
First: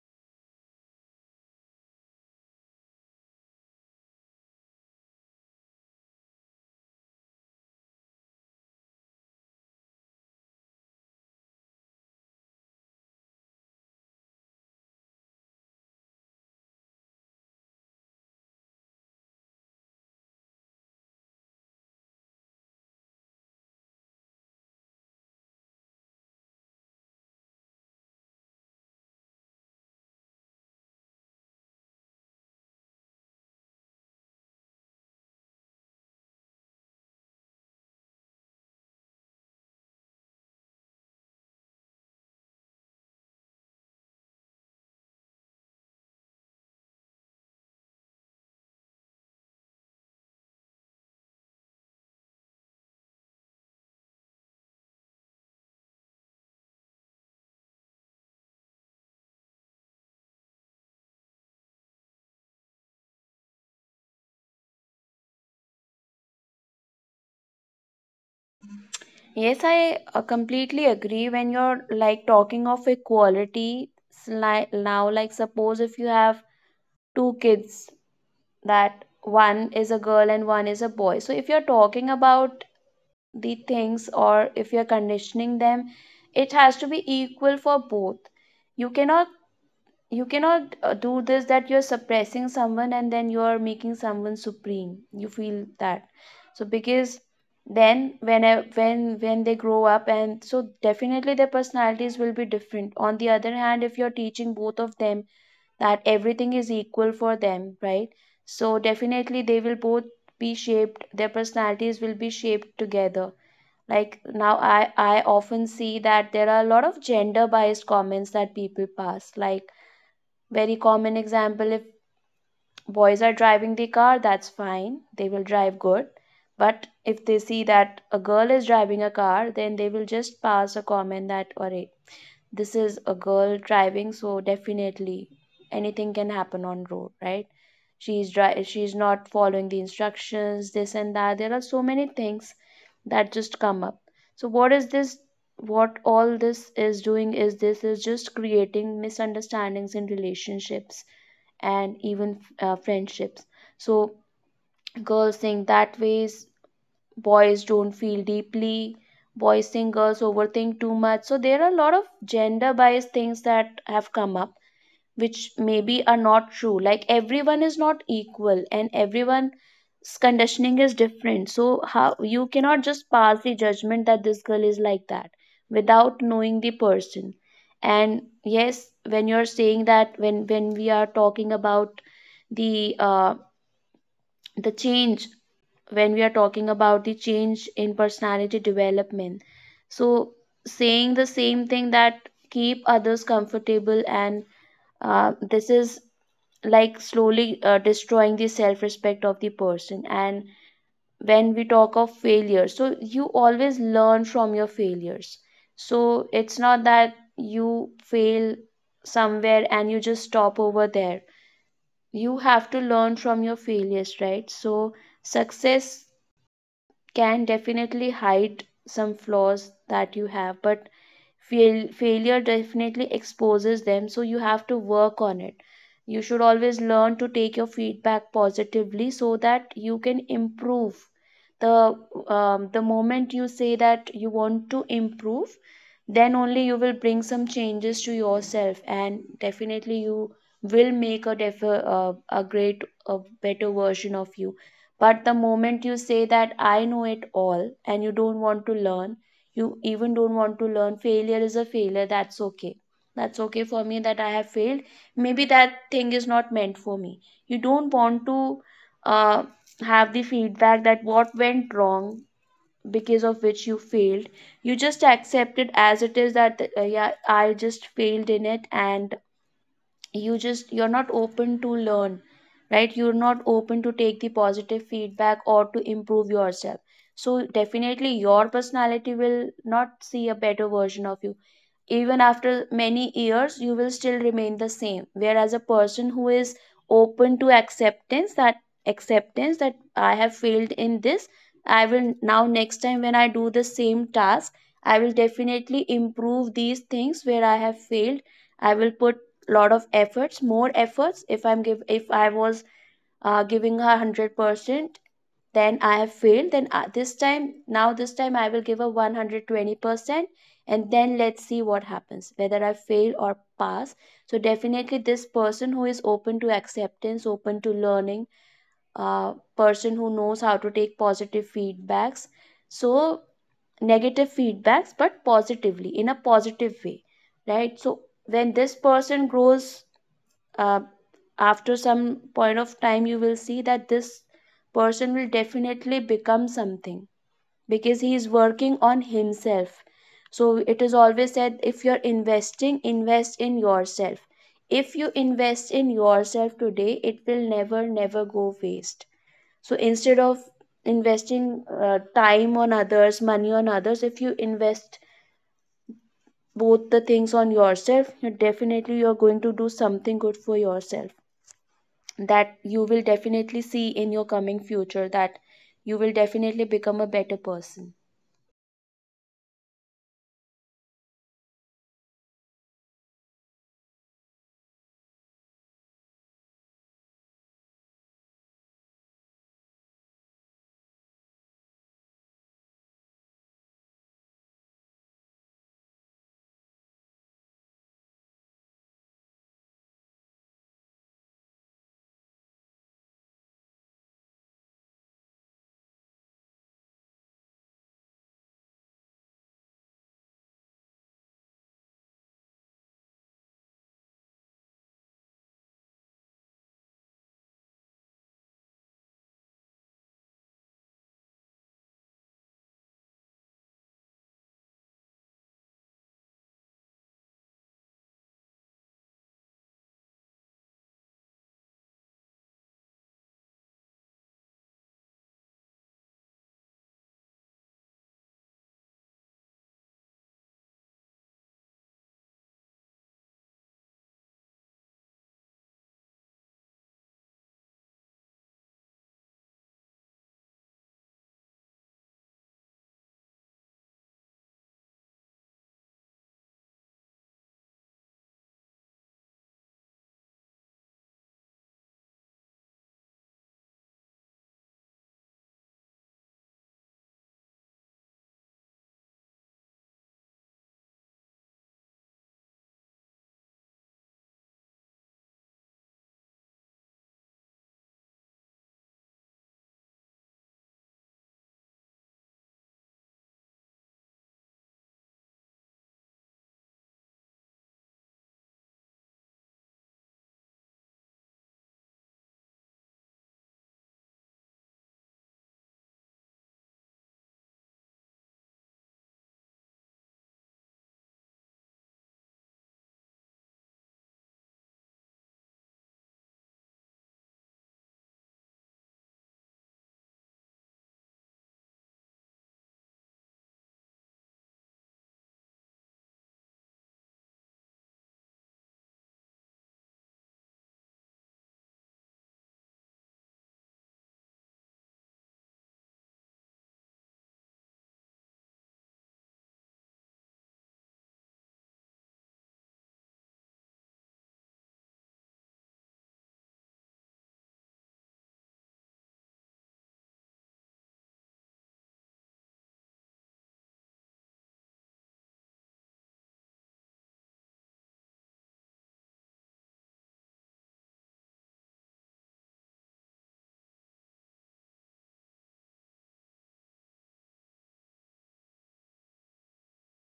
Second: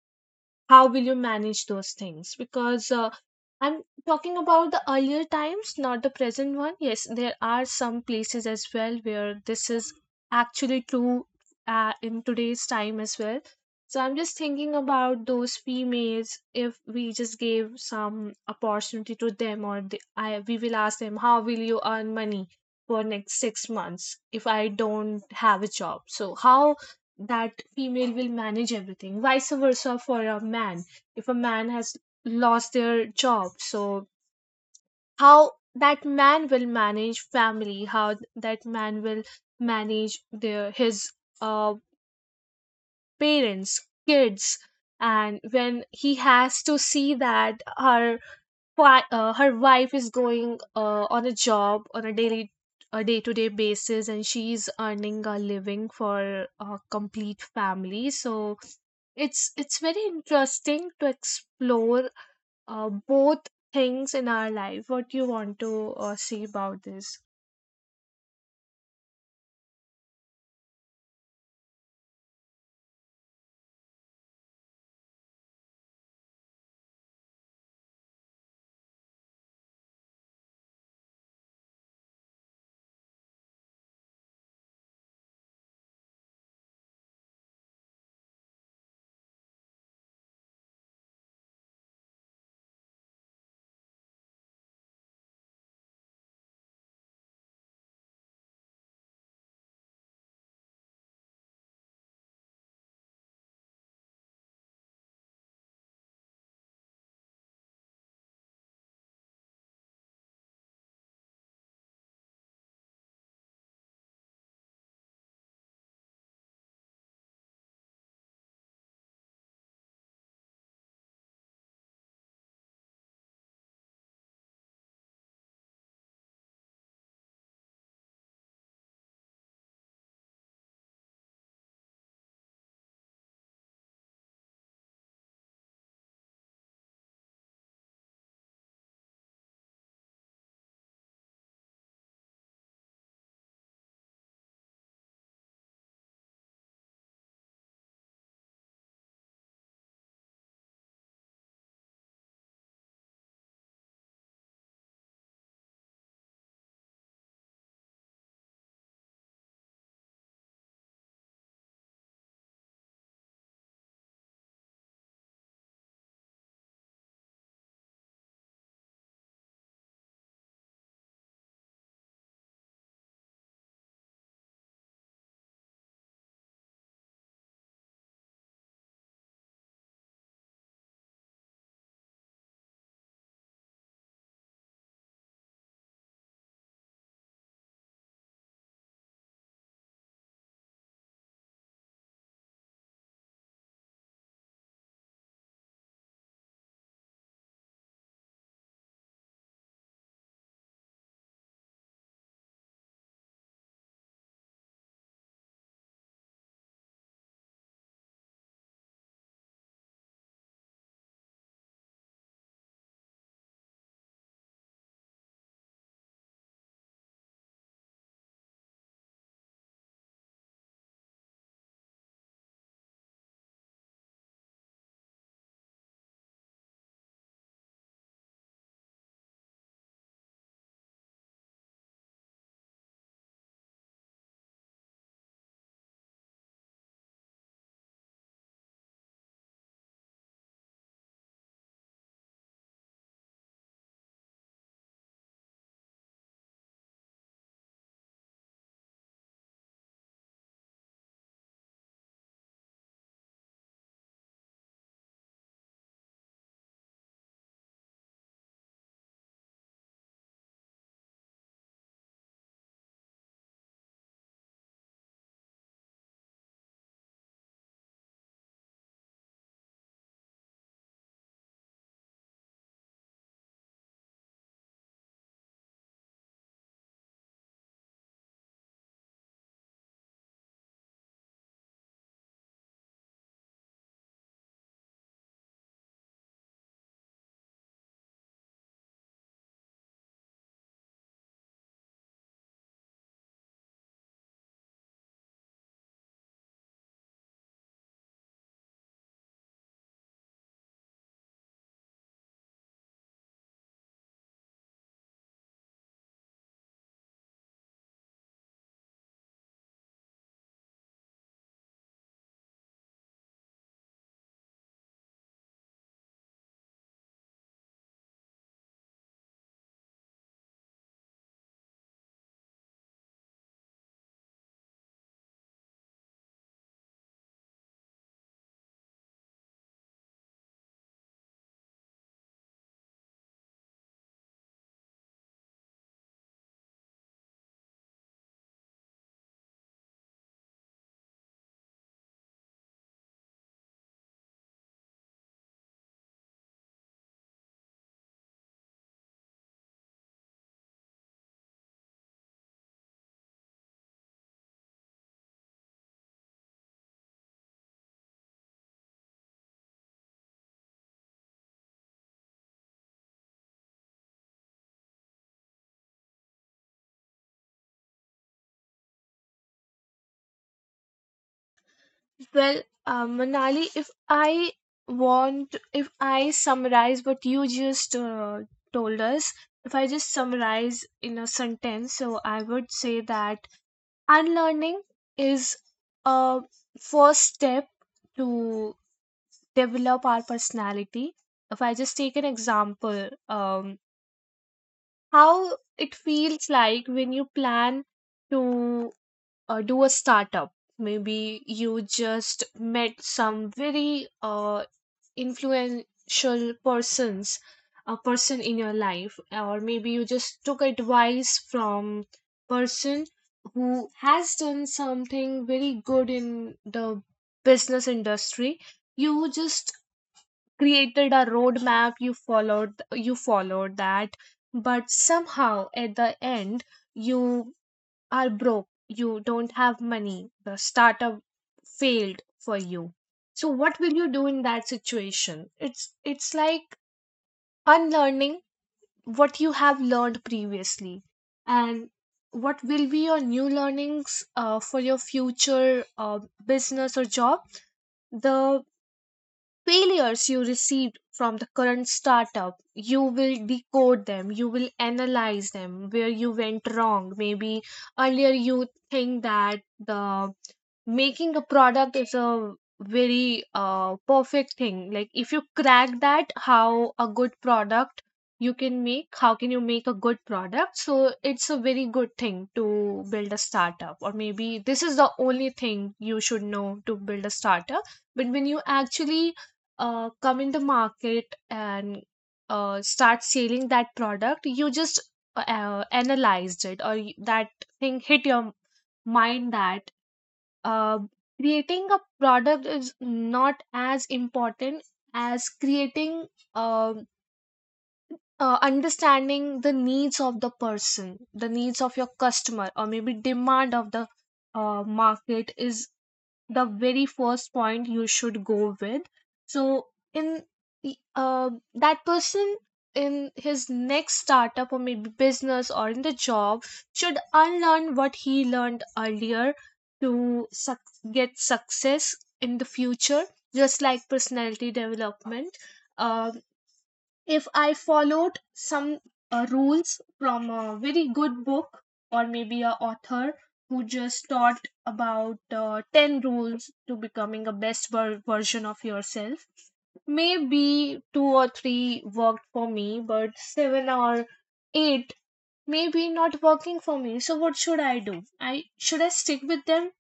S1: How will you manage those things? Because I'm talking about the earlier times, not the present one. Yes, there are some places as well where this is actually true in today's time as well. So I'm just thinking about those females. If we just gave some opportunity to them, or we will ask them, how will you earn money for next 6 months if I don't have a job? So how that female will manage everything? Vice versa for a man. If a man has lost their job, so how that man will manage family, how that man will manage their his uh, parents, kids? And when he has to see that her wife is going on a job on a day-to-day basis, and she's earning a living for a complete family. So it's very interesting to explore both things in our life. What you want to see about this?
S2: Yes, I completely agree when you're like talking of equality. Like now, like suppose if you have two kids, that one is a girl and one is a boy, so if you're talking about the things, or if you're conditioning them, it has to be equal for both. you cannot you cannot do this, that you're suppressing someone and then you're making someone supreme, you feel that. So because then when they grow up, and so definitely their personalities will be different. On the other hand, if you're teaching both of them that everything is equal for them, right, so definitely they will both be shaped, their personalities will be shaped together. Like now, I often see that there are a lot of gender biased comments that people pass. Like, very common example, if boys are driving the car, that's fine, they will drive good, but if they see that a girl is driving a car, then they will just pass a comment that, or this is a girl driving, so definitely anything can happen on road, right, she's not following the instructions, this and that, there are so many things that just come up. So what is this, what all this is doing is, this is just creating misunderstandings in relationships and even friendships. So girls think that ways, boys don't feel deeply, boys think girls overthink too much, so there are a lot of gender bias things that have come up, which maybe are not true. Like, everyone is not equal and everyone's conditioning is different, so how, you cannot just pass the judgment that this girl is like that without knowing the person. And yes, when you're saying that, when we are talking about the uh, the change, when we are talking about the change in personality development, so saying the same thing that keep others comfortable, and this is like slowly destroying the self respect of the person. And when we talk of failure, so you always learn from your failures. So it's not that you fail somewhere and you just stop over there. You have to learn from your failures, right? So success can definitely hide some flaws that you have, but failure definitely exposes them, so you have to work on it. You should always learn to take your feedback positively so that you can improve. The the moment you say that you want to improve, then only you will bring some changes to yourself, and definitely you will make a a great, a better version of you. But the moment you say that I know it all and you don't want to learn, you even don't want to learn, failure is a failure. That's okay. That's okay for me that I have failed. Maybe that thing is not meant for me. You don't want to uh, have the feedback that what went wrong because of which you failed. You just accept it as it is that, yeah, I just failed in it, and you just, you're not open to learn, right, you're not open to take the positive feedback or to improve yourself. So definitely your personality will not see a better version of you. Even after many years, you will still remain the same, whereas a person who is open to acceptance, that acceptance that I have failed in this, I will now, next time when I do the same task, I will definitely improve these things where I have failed. I will put lot of efforts, more efforts. If I was giving her 100%, then I have failed, this time, now this time I will give a 120%, and then let's see what happens, whether I fail or pass. So definitely this person who is open to acceptance, open to learning, person who knows how to take positive feedbacks, so negative feedbacks but positively, in a positive way, right? So when this person grows, uh, after some point of time, you will see that this person will definitely become something because he is working on himself. So it is always said, if you're investing, invest in yourself. If you invest in yourself today, it will never never go waste. So instead of investing time on others, money on others, if you invest both the things on yourself, you definitely, you're going to do something good for yourself. That you will definitely see in your coming future, that you will definitely become a better person.
S1: Well, Manali, want if I summarize what you just told us, if I just summarize in a sentence, so I would say that unlearning is a first step to develop our personality. If I just take an example, um how it feels like when you plan to do a startup. Maybe you just met some very influential persons a person in your life, or maybe you just took advice from person who has done something very good in the business industry. You just created a roadmap, you followed that, but somehow at the end you are broke, you don't have money, the startup failed for you. So what will you do in that situation? it's it's like unlearning what you have learned previously, and what will be your new learnings for your future business or job. The failures you received from the current startup, you will decode them, you will analyze them, where you went wrong. Maybe earlier you think that the making a product is a very perfect thing. Like if you crack that, how a good product you can make, how can you make a good product, so it's a very good thing to build a startup. Or maybe this is the only thing you should know to build a startup. But when you actually come in the market and start selling that product, you just analyzed it, or that thing hit your mind that uh, creating a product is not as important as creating, um understanding the needs of the person, the needs of your customer, or maybe demand of the market is the very first point you should go with. So in that person, in his next startup, or maybe business, or in the job, should unlearn what he learned earlier to suc get success in the future. Just like personality development, um, if I followed some rules from a very good book or maybe a author who just taught about 10 rules to becoming a version of yourself. Maybe two or three worked for me, but seven or eight maybe not working for me, so what should I do? I should i stick with them?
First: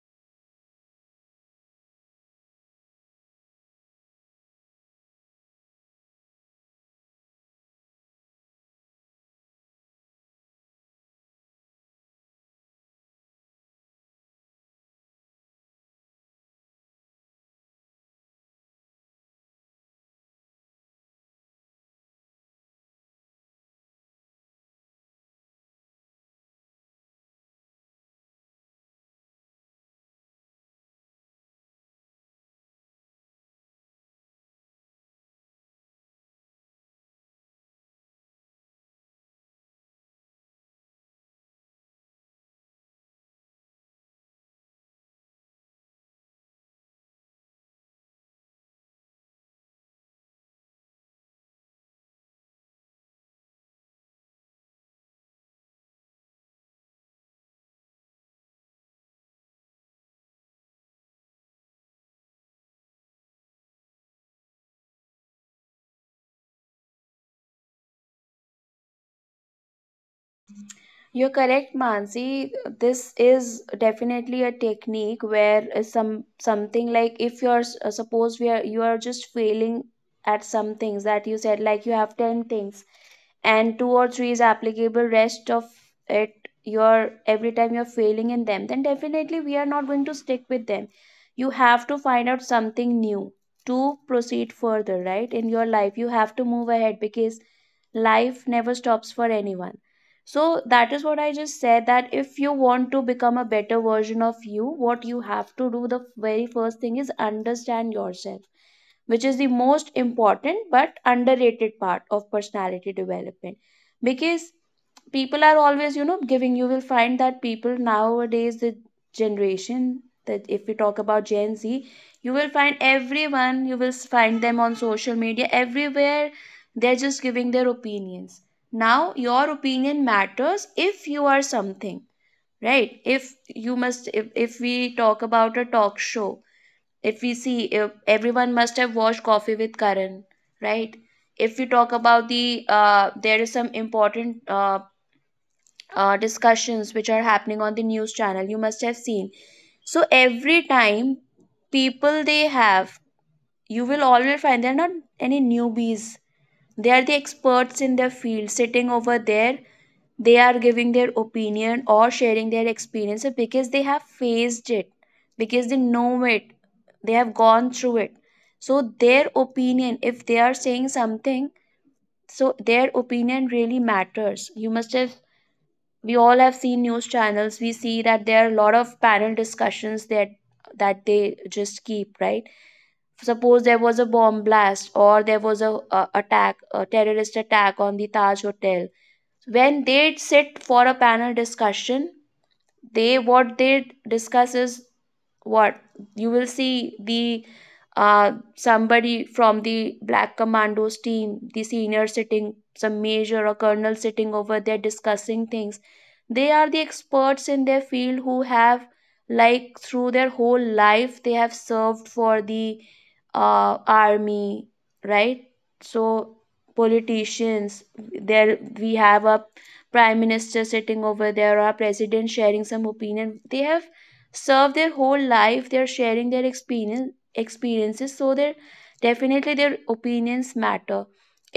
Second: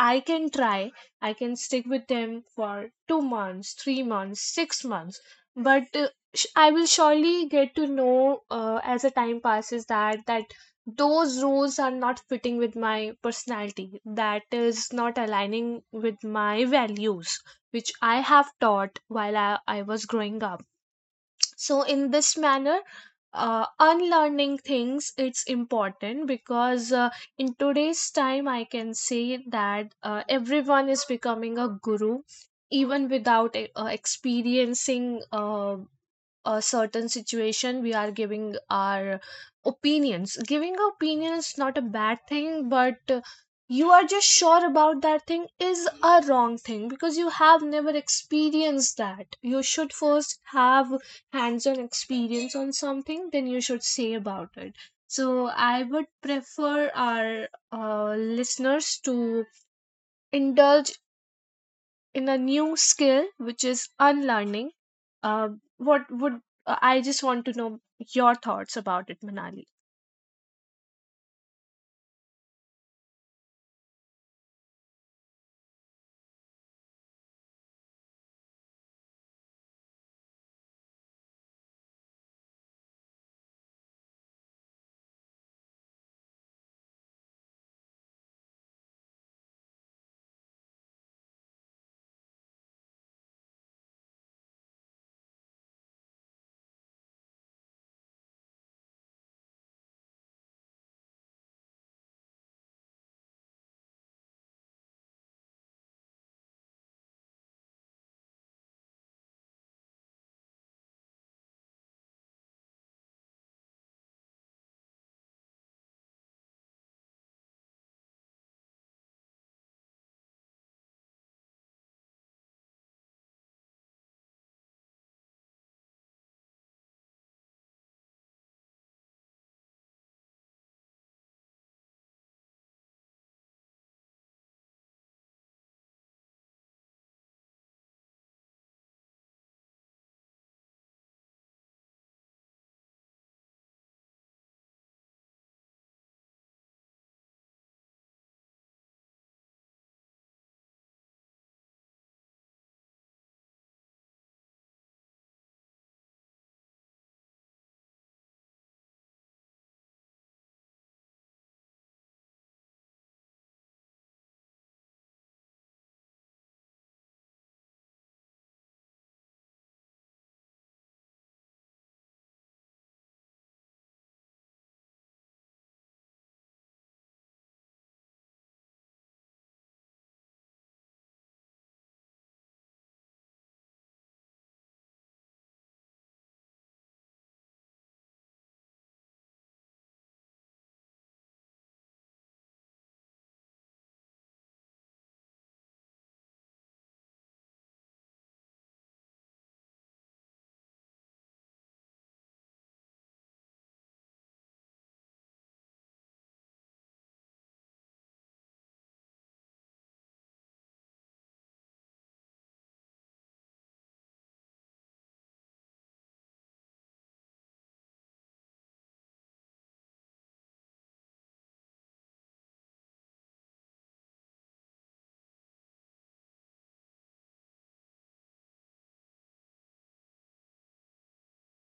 S1: I can try, I can stick with them for 2 months, 3 months, 6 months, but I will surely get to know as the time passes that those rules are not fitting with my personality, that is not aligning with my values, which I have taught while I was growing up. So in this manner, unlearning things, it's important. Because in today's time I can say that everyone is becoming a guru, even without experiencing a certain situation. We are giving our opinions. Giving opinion is not a bad thing, but you are just sure about that thing is a wrong thing because you have never experienced that. You should first have hands-on experience on something, then you should say about it. So I would prefer our listeners to indulge in a new skill, which is unlearning. Uh, what would I just want to know your thoughts about it, Manali?
S2: You're correct, Mansi. This is definitely a technique where some Something like if you're suppose we are you are just failing at some things that you said, like you have 10 things and two or three is applicable, rest of it you're every time you're failing in them, then definitely we are not going to stick with them. You have to find out something new to proceed further, right? In your life you have to move ahead because life never stops for anyone. So that is what I just said, that if you want to become a better version of you, what you have to do, the very first thing is understand yourself, which is the most important but underrated part of personality development. Because people are always, you know, giving, you will find that people nowadays, the generation, that if we talk about Gen Z, you will find everyone, you will find them on social media everywhere, they're just giving their opinions. Now, your opinion matters if you are something, right? If you must, if we talk about a talk show, if we see, if everyone must have watched Coffee with Karan, right? If we talk about the there is some important discussions which are happening on the news channel, you must have seen. So every time people, they have, you will always find they're not any newbies, they are the experts in their field sitting over there. They are giving their opinion or sharing their experiences because they have faced it, because they know it, they have gone through it. So their opinion, if they are saying something, so their opinion really matters. You must have, we all have seen news channels, we see that there are a lot of panel discussions that that they just keep, right? Suppose there was a bomb blast, or there was a attack, a terrorist attack on the Taj Hotel. When they sit for a panel discussion, they, what they discuss is, what, you will see the somebody from the Black Commandos team, the senior sitting, some major or colonel sitting over there discussing things. They are the experts in their field who have, like through their whole life they have served for the army, right? So, politicians, there we have a prime minister sitting over there, or our president, sharing some opinion. They have served their whole life, they are sharing their experience, experiences, so their, definitely their opinions matter.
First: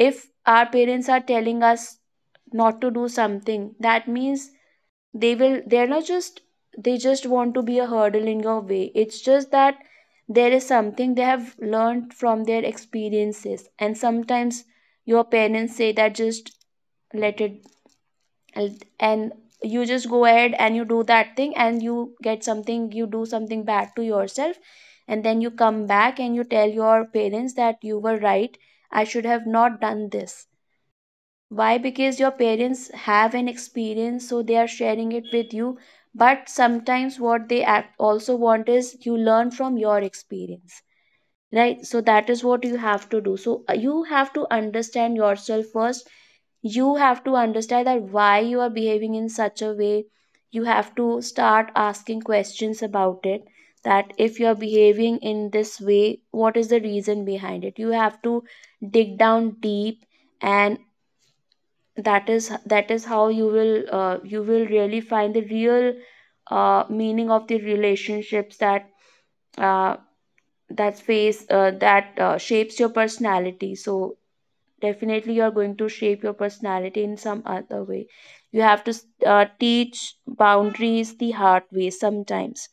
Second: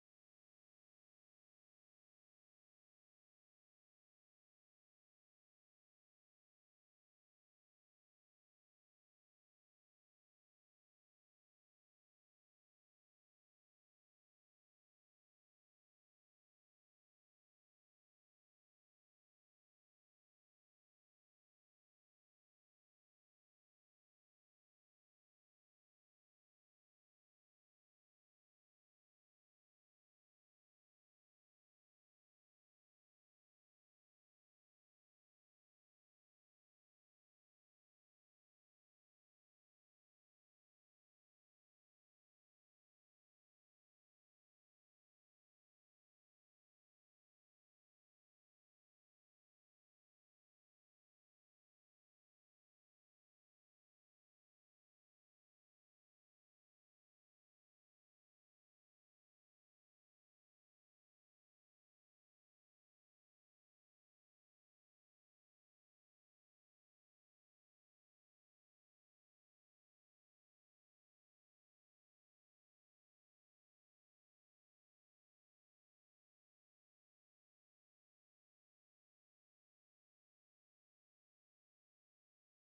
S2: If our parents are telling us not to do something, that means they will, they're not just, they just want to be a hurdle in your way, it's just that there is something they have learned from their experiences. And sometimes your parents say that, just let it, and and you just go ahead and you do that thing, and you get something, you do something bad to yourself, and then you come back and you tell your parents that you were right, I should have not done this. Why? Because your parents have an experience, so they are sharing it with you. But sometimes what they act also want is you learn from your experience, right? So that is what you have to do. So you have to understand yourself first. You have to understand that why you are behaving in such a way. You have to start asking questions about it, that if you are behaving in this way, what is the reason behind it. You have to dig down deep, and that is, that is how you will really find the real meaning of the relationships, that uh, that phase, that shapes your personality. So definitely you're going to shape your personality in some other way. You have to teach boundaries the hard way sometimes,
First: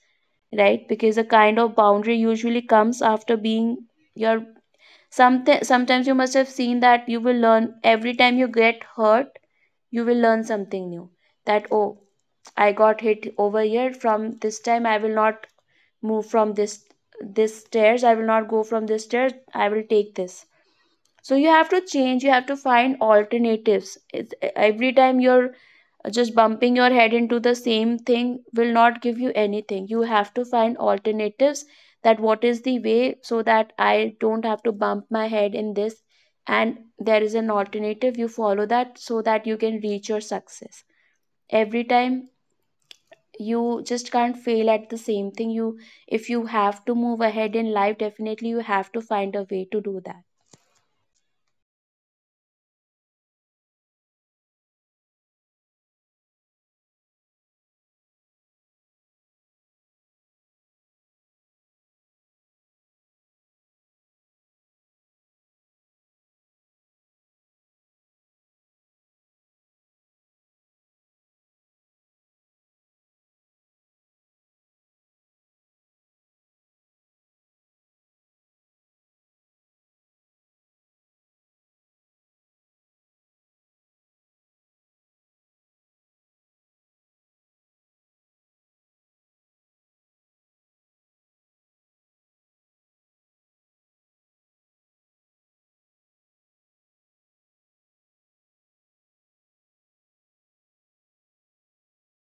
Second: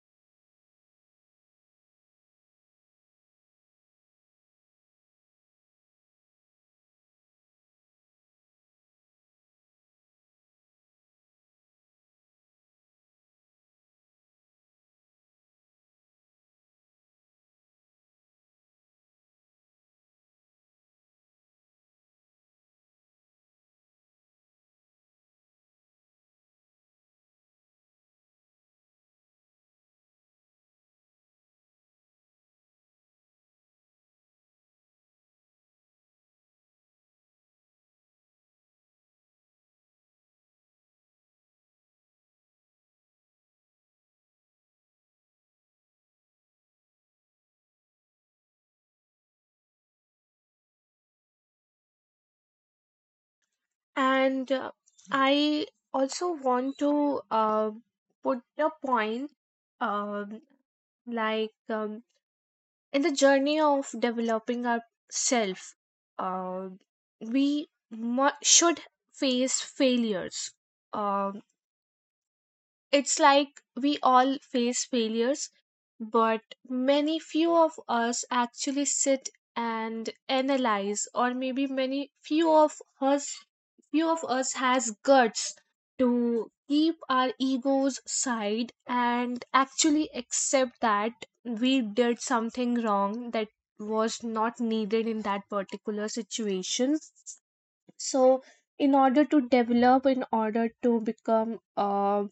S2: right? Because a kind of boundary usually comes after being your, something. Sometimes you must have seen that you will learn, every time you get hurt you will learn something new, that, oh, I got hit over here, from this time I will not move from this, this stairs, I will not go from this stairs, I will take this. So you have to change, you have to find alternatives. It's, every time you're just bumping your head into the same thing will not give you anything. You have to find alternatives, that what is the way so that I don't have to bump my head in this, and there is an alternative, you follow that, so that you can reach your success. Every time you just can't fail at the same thing. You, if you have to move ahead in life, definitely you have to find a way to do that.
S1: And I also want to put a point, um, like in the journey of developing ourself, uh, we should face failures. Um it's like we all face failures, but many few of us actually sit and analyze, or maybe many few of us has guts to keep our egos side and actually accept that we did something wrong that was not needed in that particular situation. So in order to develop, in order to become a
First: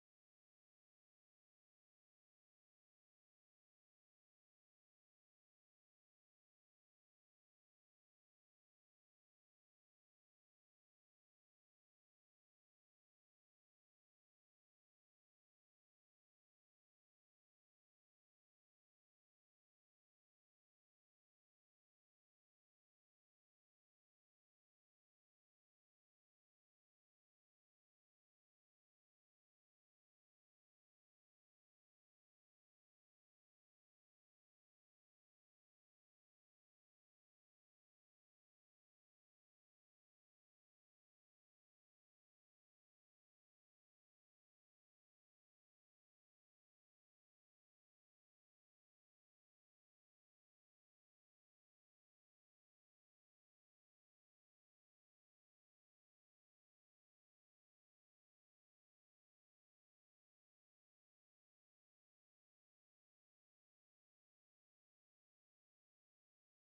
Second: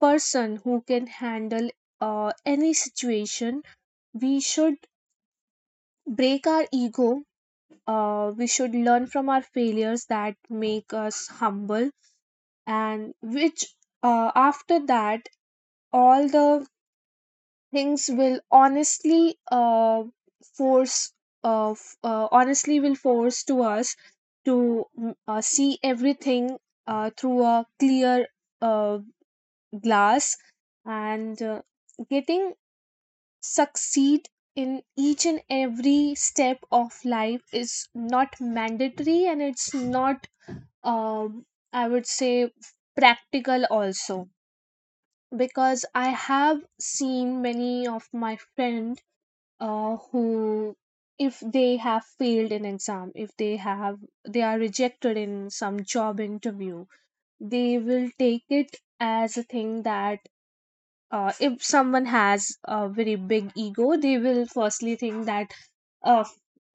S1: person who can handle any situation, we should break our ego. Uh, we should learn from our failures that make us humble, and which after that all the things will honestly force honestly will force to us to see everything through a clear uh, glass. And getting succeed in each and every step of life is not mandatory, and it's not um, I would say practical also, because I have seen many of my friend who if they have failed an exam, if they have, they are rejected in some job interview, they will take it as a thing that if someone has a very big ego, they will firstly think that uh,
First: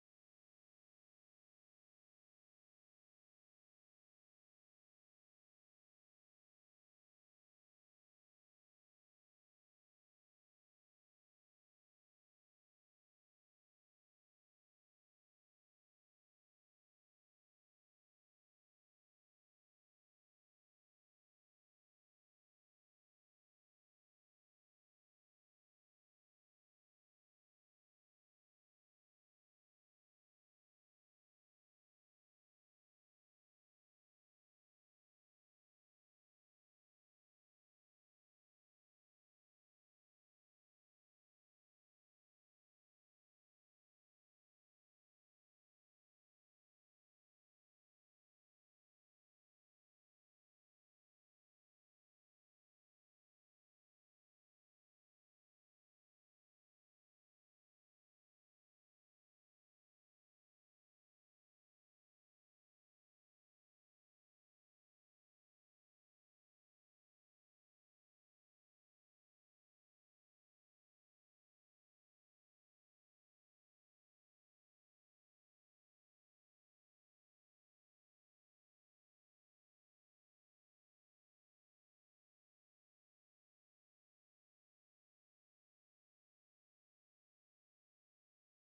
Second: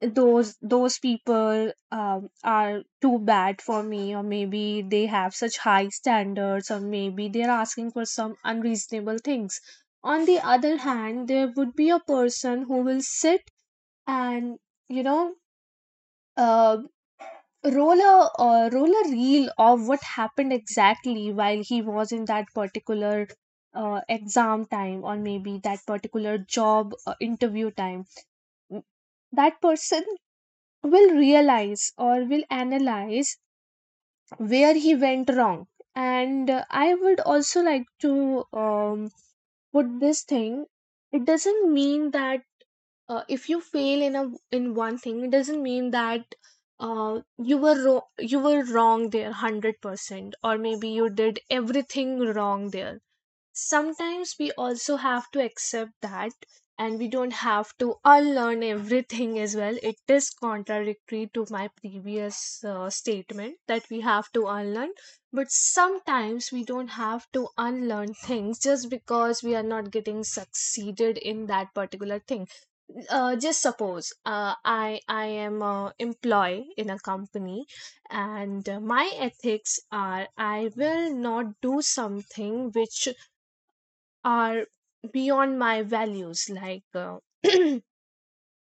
S1: those people are too bad for me, or maybe they have such high standards, or maybe they're asking for some unreasonable things. On the other hand, there would be a person who will sit and, you know, uh, roll a reel of what happened exactly while he was in that particular exam time, or maybe that particular job interview time. M- that person will realize or will analyze where he went wrong. And I would also like to put this thing. It doesn't mean that if you fail in a, in one thing, it doesn't mean that uh, you were ro- you were wrong there 100% or maybe you did everything wrong there. Sometimes we also have to accept that, and we don't have to unlearn everything as well. It is contradictory to my previous statement that we have to unlearn, but sometimes we don't have to unlearn things just because we are not getting succeeded in that particular thing. Just suppose, I am a employee in a company, and my ethics are, I will not do something which are beyond my values, like,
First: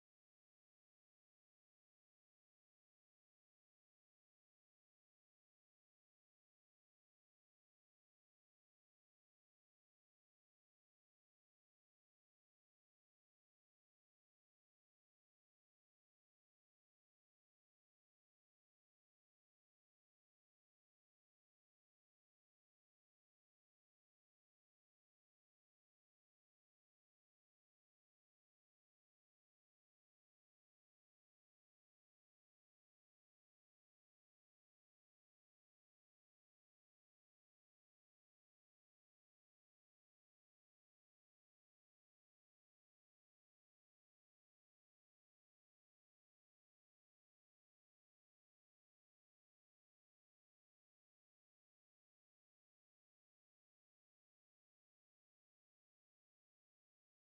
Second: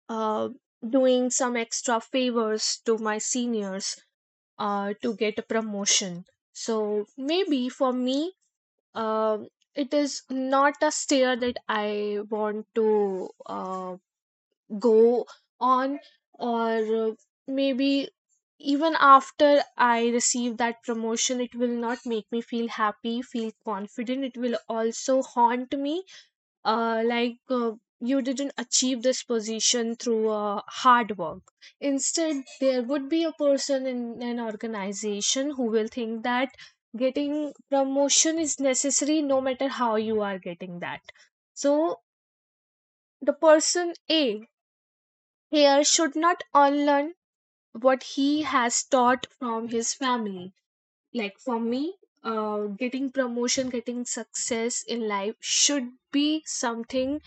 S1: uh, doing some extra favors to my seniors to get a promotion. So maybe for me, uh, it is not a stair that I want to go on, or maybe even after I receive that promotion, it will not make me feel happy, feel confident. It will also haunt me, like, you didn't achieve this position through hard work. Instead, there would be a person in an organization who will think that getting promotion is necessary, no matter how you are getting that. So, the person A here should not unlearn what he has taught from his family. Like for me, getting promotion, getting success in life should be something,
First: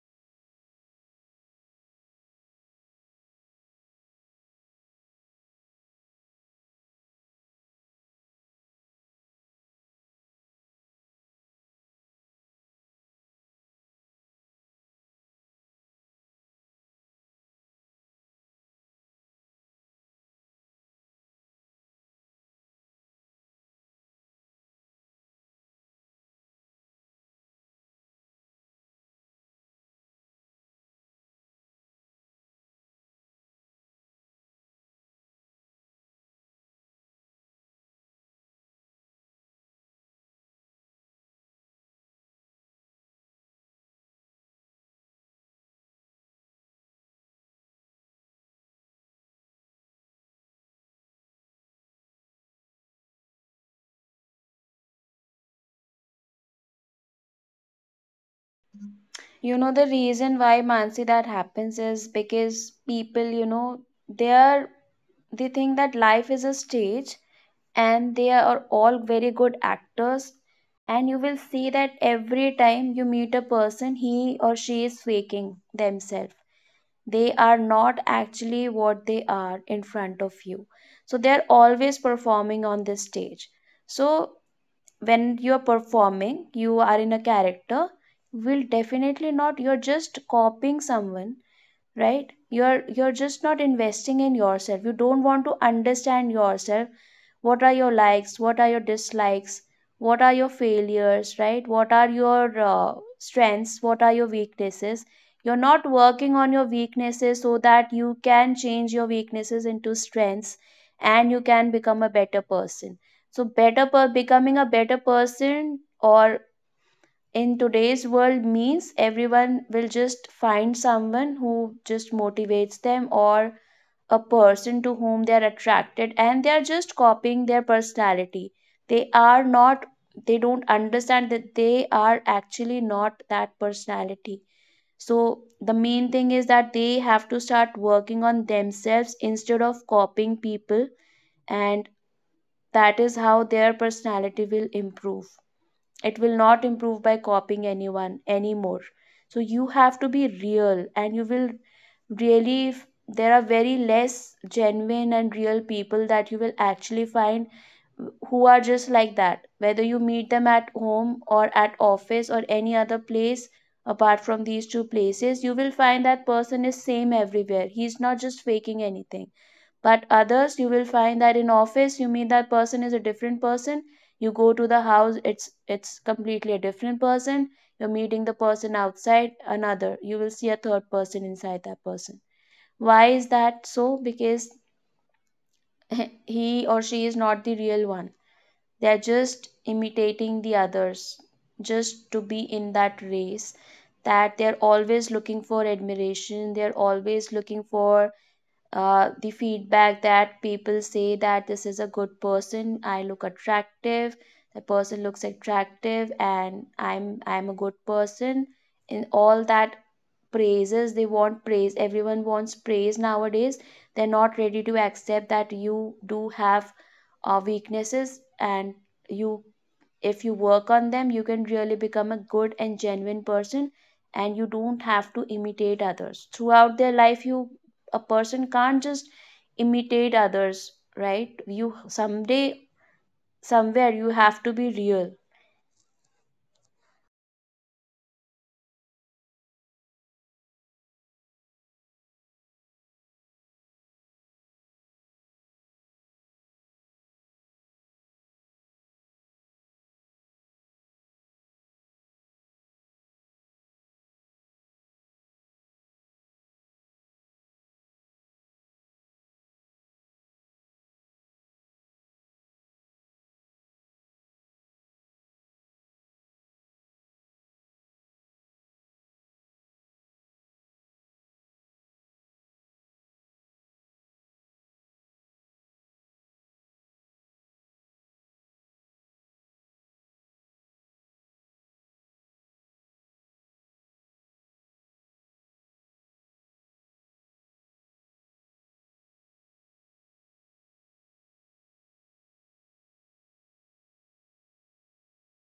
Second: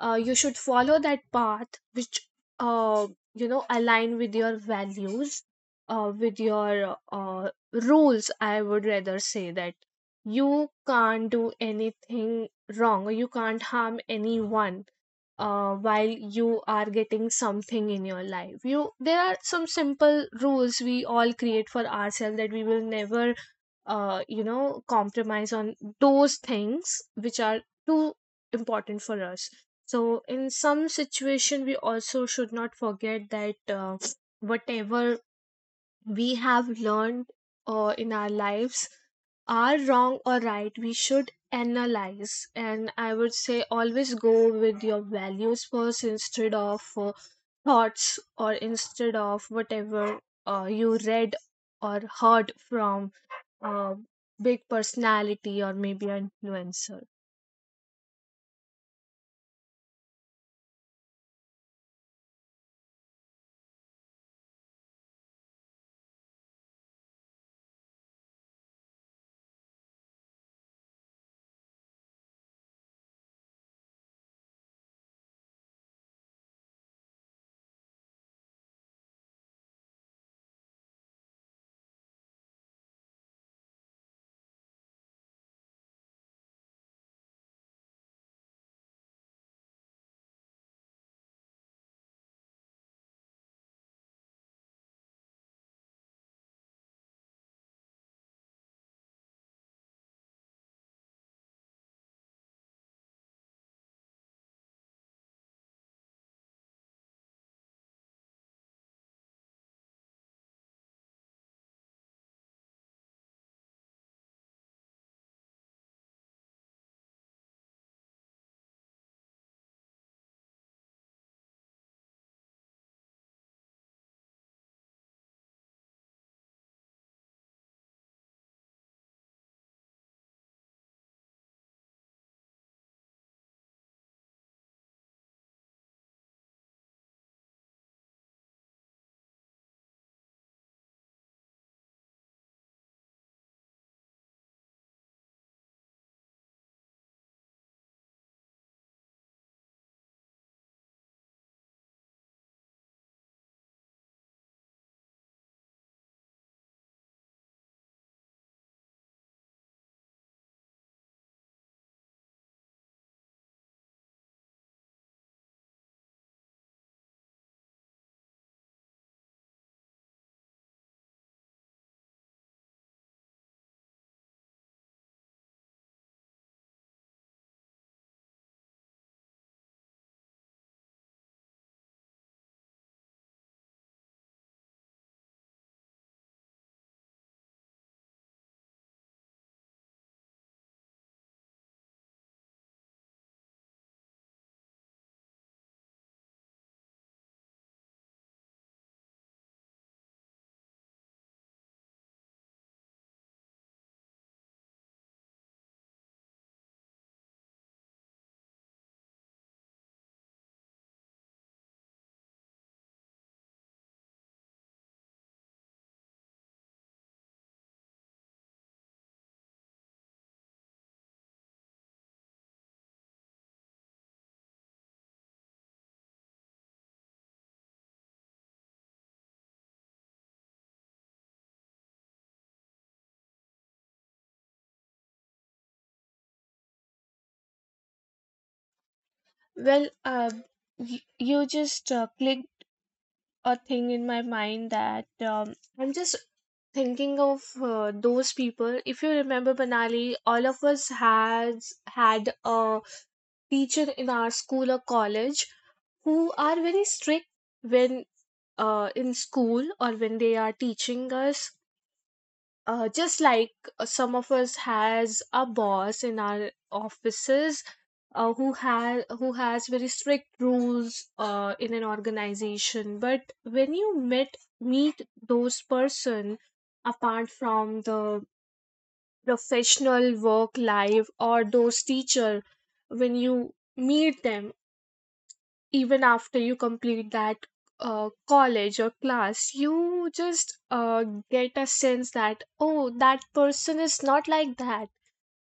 S1: you should follow that path which uh, you know align with your values, with your rules. I would rather say that you can't do anything wrong, or you can't harm anyone while you are getting something in your life. You, there are some simple rules we all create for ourselves that we will never you know compromise on those things which are too important for us. So in some situation, we also should not forget that whatever we have learned in our lives are wrong or right. We should analyze, and I would say always go with your values first, instead of thoughts, or instead of whatever you read or heard from a big personality or maybe an influencer.
S2: You know the reason why, Mansi, that happens, is because people, you know, they are, they think that life is a stage and they are all very good actors. And you will see that every time you meet a person, he or she is faking themselves. They are not actually what they are in front of you. So they are always performing on this stage. So when you are performing, you are in a character, will definitely not, you're just copying someone, right? You're just not investing in yourself, you don't want to understand yourself. What are your likes, what are your dislikes, what are your failures, right, what are your strengths, what are your weaknesses. You're not working on your weaknesses so that you can change your weaknesses into strengths and you can become a better person. So better per-, becoming a better person or in today's world means everyone will just find someone who just motivates them, or a person to whom they are attracted, and they are just copying their personality. They are not, they don't understand that they are actually not that personality. So the main thing is that they have to start working on themselves instead of copying people, and that is how their personality will improve. It will not improve by copying anyone anymore. So you have to be real, and you will really, there are very less genuine and real people that you will actually find, who are just like that, whether you meet them at home or at office or any other place. Apart from these two places, you will find that person is same everywhere, he's not just faking anything. But others, you will find that in office you meet, that person is a different person, you go to the house, it's completely a different person. You're meeting the person outside, another, you will see a third person inside that person. Why is that so? Because he or she is not the real one. They are just imitating the others, just to be in that race, that they're always looking for admiration, they're always looking for the feedback that people say that this is a good person, I look attractive, the person looks attractive, and I'm a good person. In all that praises, they want praise, everyone wants praise nowadays. They're not ready to accept that you do have weaknesses, and you, if you work on them, you can really become a good and genuine person. And you don't have to imitate others throughout their life. You, a person can't just imitate others, right? You someday, somewhere, you have to be real.
S1: Well, you just click a thing in my mind that I'm just thinking of those people. If you remember, Banali, all of us has had a teacher in our school or college who are very strict when, in school, or when they are teaching us, just like some of us has a boss in our offices who has, who has very strict rules in an organization. But when you met, meet those person apart from the professional work life, or those teacher, when you meet them even after you complete that college or class, you just get a sense that, oh, that person is not like that.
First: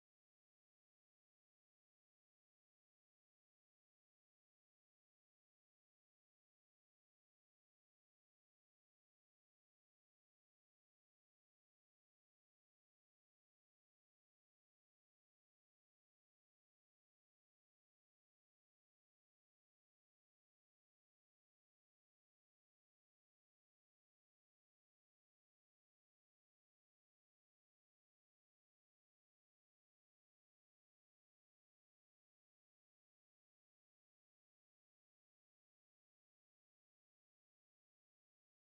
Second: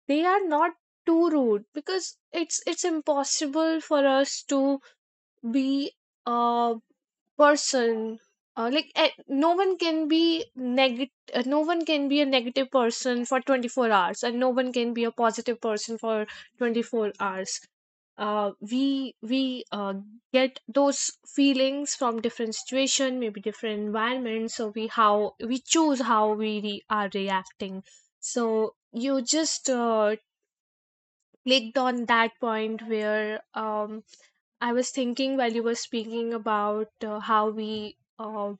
S1: They are not too rude, because it's impossible for us to be uh, person like, no one can be negative, no one can be a negative person for 24 hours, and no one can be a positive person for 24 hours. We get those feelings from different situation, maybe different environments. So we, how we choose, how we are reacting. So you just clicked on that point where I was thinking while you were speaking about how we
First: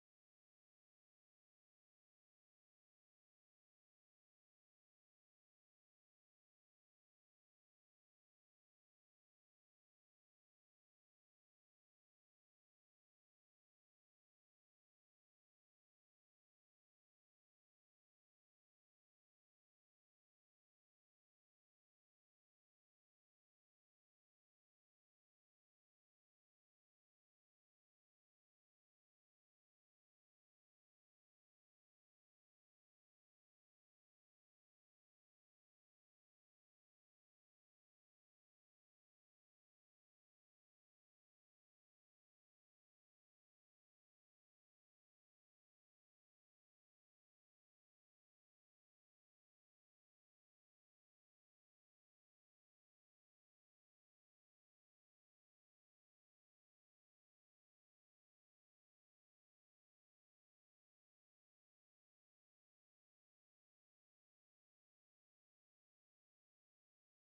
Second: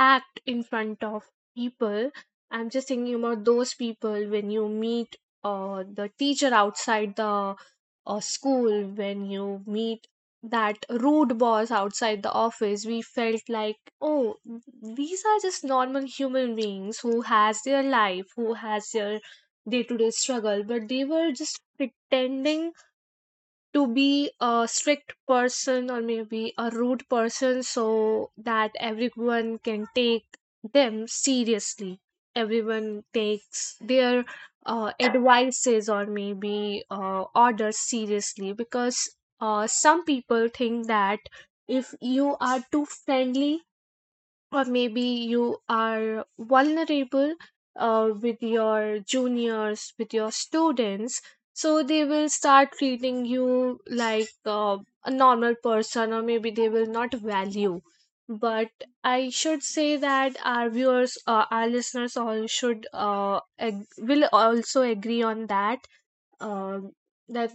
S1: act in front of people. I'm just thinking about those people when you meet the teacher outside the school, when you meet that rude boss outside the office, we felt like, oh, these are just normal human beings who has their life, who has their day to day struggle, but they were just pretending to be a strict person or maybe a rude person, so that everyone can take them seriously, everyone takes their advices or maybe orders seriously, because some people think that if you are too friendly or maybe you are vulnerable with your juniors, with your students, so they will start treating you like a normal person, or maybe they will not value. But I should say that our viewers, our listeners, all should will also agree on that. Um that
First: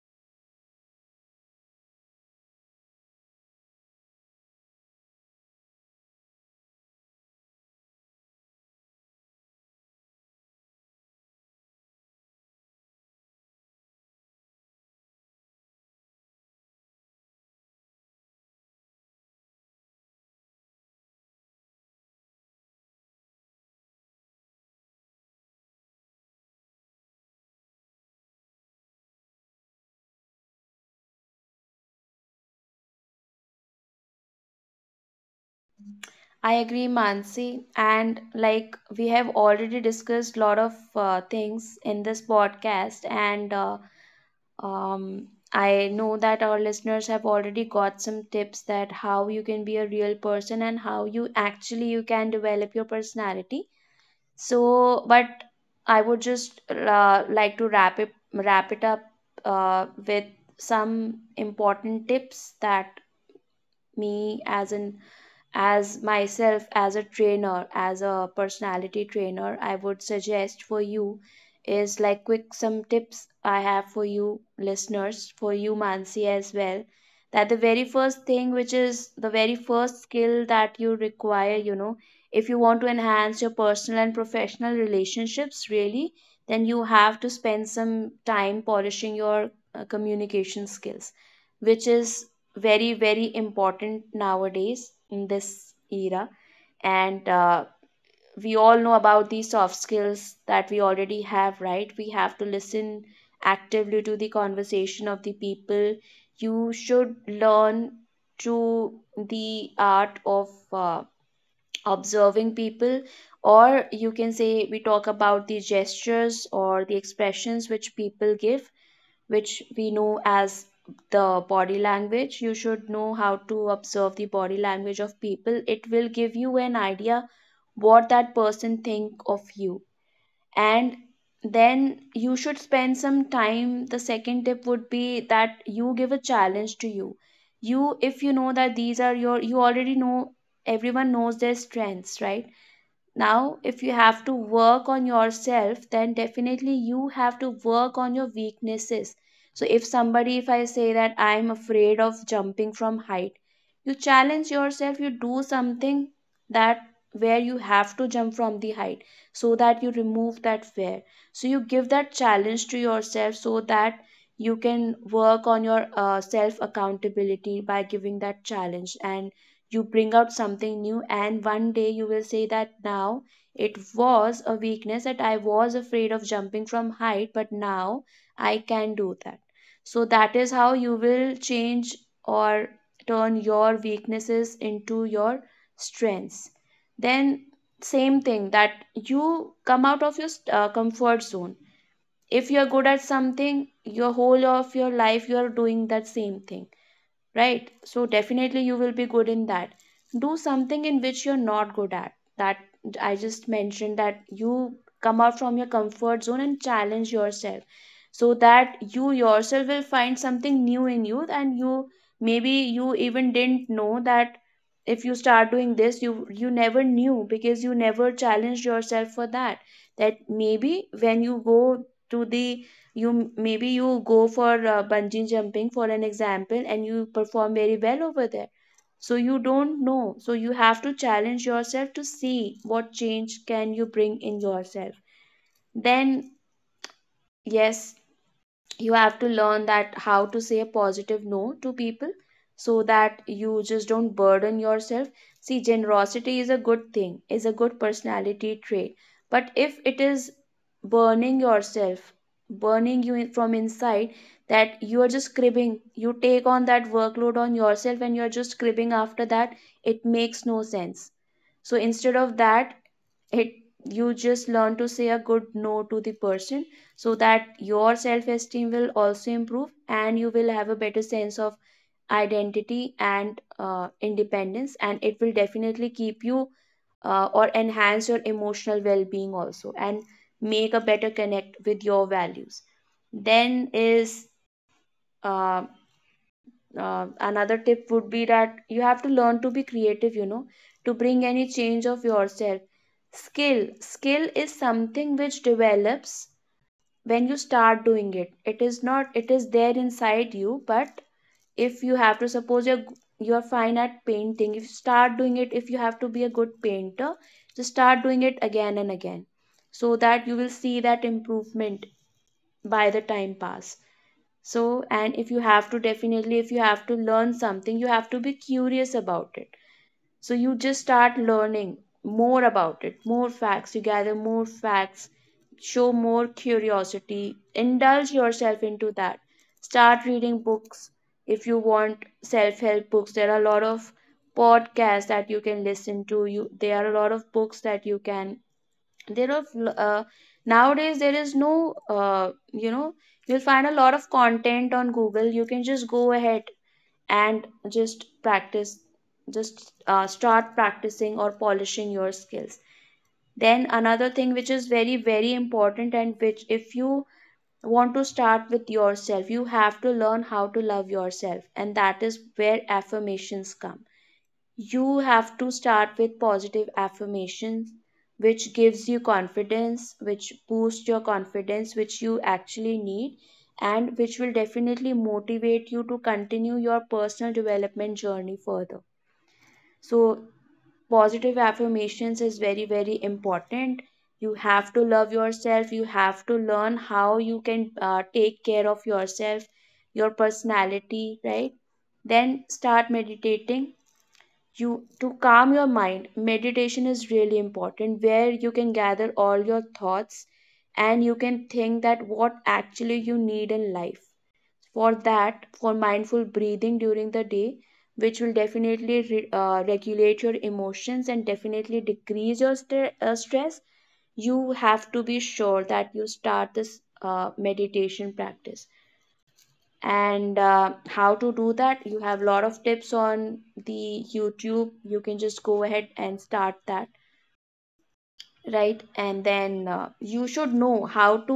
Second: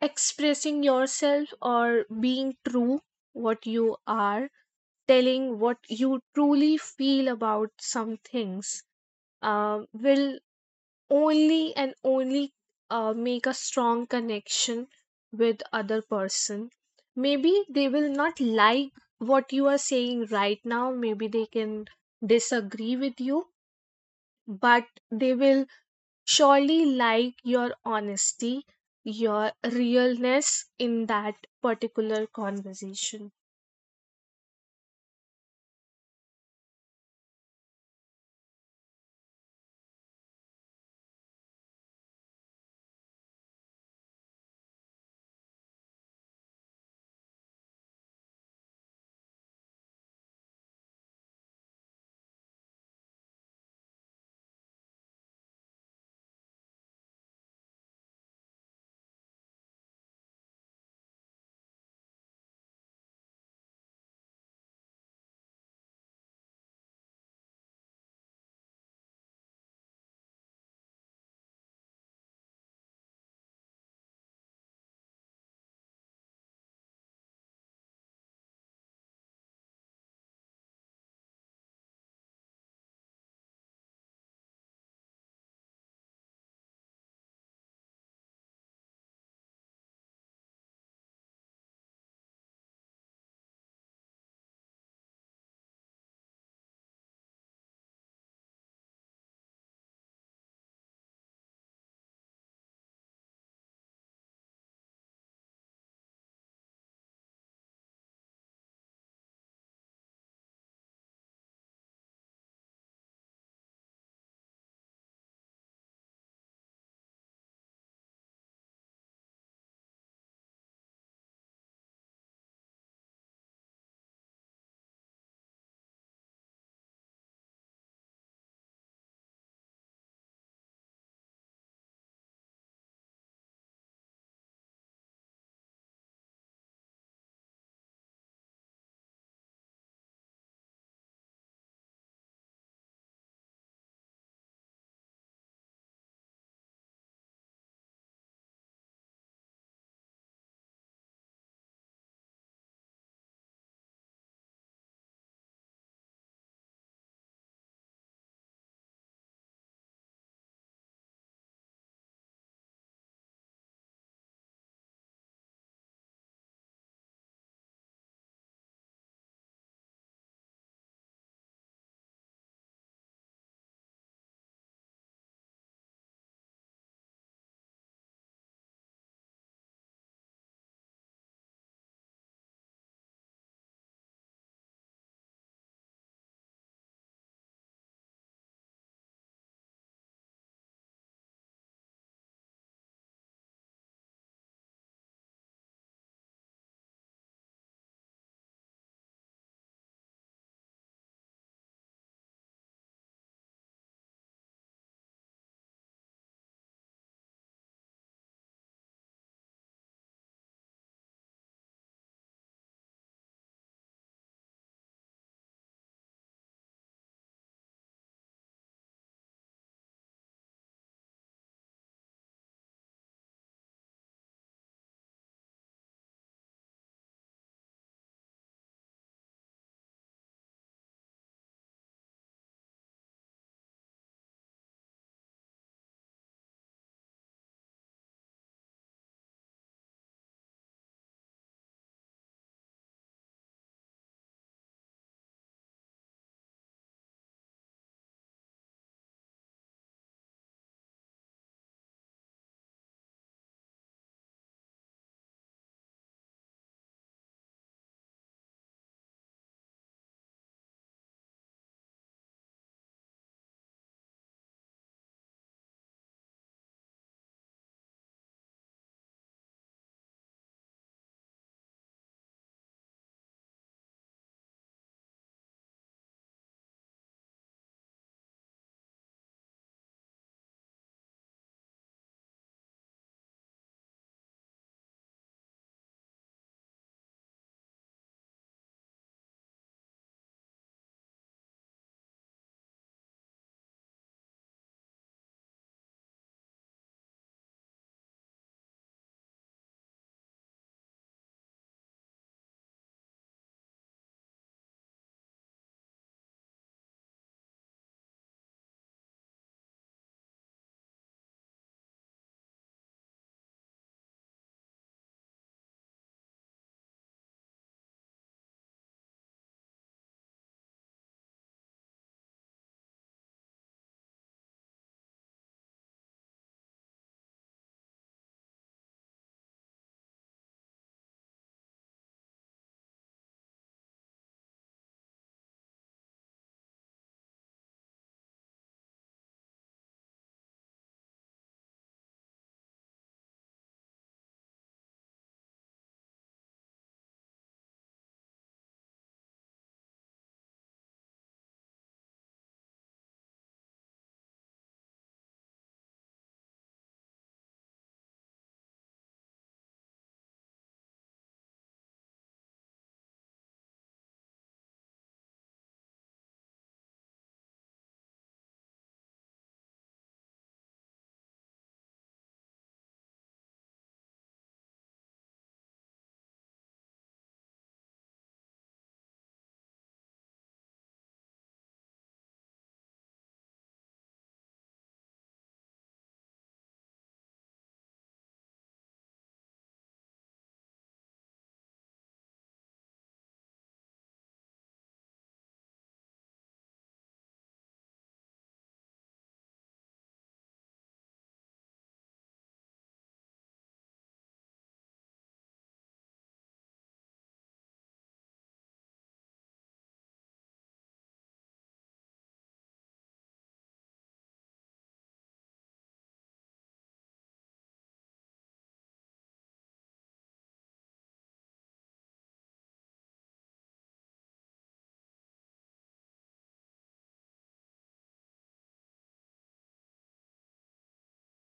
S1: expressing yourself or being true, what you are, telling what you truly feel about some things will only and only make a strong connection with other person. Maybe they will not like what you are saying right now, maybe they can disagree with you, but they will surely like your honesty, your realness in that particular conversation.
S2: I agree, Mansi. And like we have already discussed a lot of things in this podcast, and I know that our listeners have already got some tips that how you can be a real person and how you actually you can develop your personality. So, but I would just like to wrap it up with some important tips that me as an, as myself, as a trainer, as a personality trainer, I would suggest for you. Is like quick, some tips I have for you listeners, for you Mansi as well. That the very first thing, which is the very first skill that you require, you know, if you want to enhance your personal and professional relationships really, then you have to spend some time polishing your communication skills, which is very, very important nowadays in this era. And we all know about the soft skills that we already have, right? We have to listen actively to the conversation of the people. You should learn through the art of observing people, or you can say we talk about the gestures or the expressions which people give, which we know as the body language. You should know how to observe the body language of people. It will give you an idea what that person think of you. And then you should spend some time. The second tip would be that you give a challenge to you. You, if you know that these are your, you already know, everyone knows their strengths, right? Now, if you have to work on yourself, then definitely you have to work on your weaknesses. So, if somebody, if I say that I'm afraid of jumping from height, you challenge yourself, you do something that where you have to jump from the height so that you remove that fear. So, you give that challenge to yourself so that you can work on your self accountability by giving that challenge, and you bring out something new and one day you will say that now it was a weakness that I was afraid of jumping from height, but now I can do that. So that is how you will change or turn your weaknesses into your strengths. Then same thing, that you come out of your comfort zone. If you're good at something, your whole of your life you're doing that same thing, right? So definitely you will be good in that. Do something in which you're not good at. That I just mentioned, that you come out from your comfort zone and challenge yourself so that you yourself will find something new in you, and you maybe, you even didn't know that if you start doing this, you never knew because you never challenged yourself for that. That maybe when you go to the, you maybe you go for bungee jumping for an example and you perform very well over there. So you don't know, so you have to challenge yourself to see what change can you bring in yourself. Then yes, you have to learn that how to say a positive no to people so that you just don't burden yourself. See, generosity is a good thing, is a good personality trait. But if it is burning yourself, burning you from inside, that you are just cribbing, you take on that workload on yourself and you're just cribbing after that, it makes no sense. So instead of that, it, you just learn to say a good no to the person so that your self esteem will also improve and you will have a better sense of identity and independence, and it will definitely keep you or enhance your emotional well being also, and make a better connect with your values. Then is um Another tip would be that you have to learn to be creative, you know, to bring any change of yourself. Skill is something which develops when you start doing it. It is not, it is there inside you, but if you have to, suppose you're fine at painting, if you start doing it, if you have to be a good painter, just start doing it again and again so that you will see that improvement by the time pass. So, and if you have to, definitely if you have to learn something, you have to be curious about it. So you just start learning more about it, more facts, you gather more facts, show more curiosity, indulge yourself into that. Start reading books, if you want self-help books. There are a lot of podcasts that you can listen to you, there are a lot of books that you can, there are uh, nowadays there is no, you'll find a lot of content on Google, you can just go ahead and just practice, just start practicing or polishing your skills. Then another thing which is very very important, and which, if you want to start with yourself, you have to learn how to love yourself, and that is where affirmations come. You have to start with positive affirmations which gives you confidence, which boosts your confidence, which you actually need, and which will definitely motivate you to continue your personal development journey further. So positive affirmations is very very important. You have to love yourself, you have to learn how you can take care of yourself, your personality, right? Then start meditating. You, to calm your mind meditation is really important, where you can gather all your thoughts and you can think that what actually you need in life. For that, for mindful breathing during the day, which will definitely regulate your emotions and definitely decrease your stress. You have to be sure that you start this meditation practice, and how to do that, you have a lot of tips on the YouTube, you can just go ahead and start that. Right, and then you should know how to,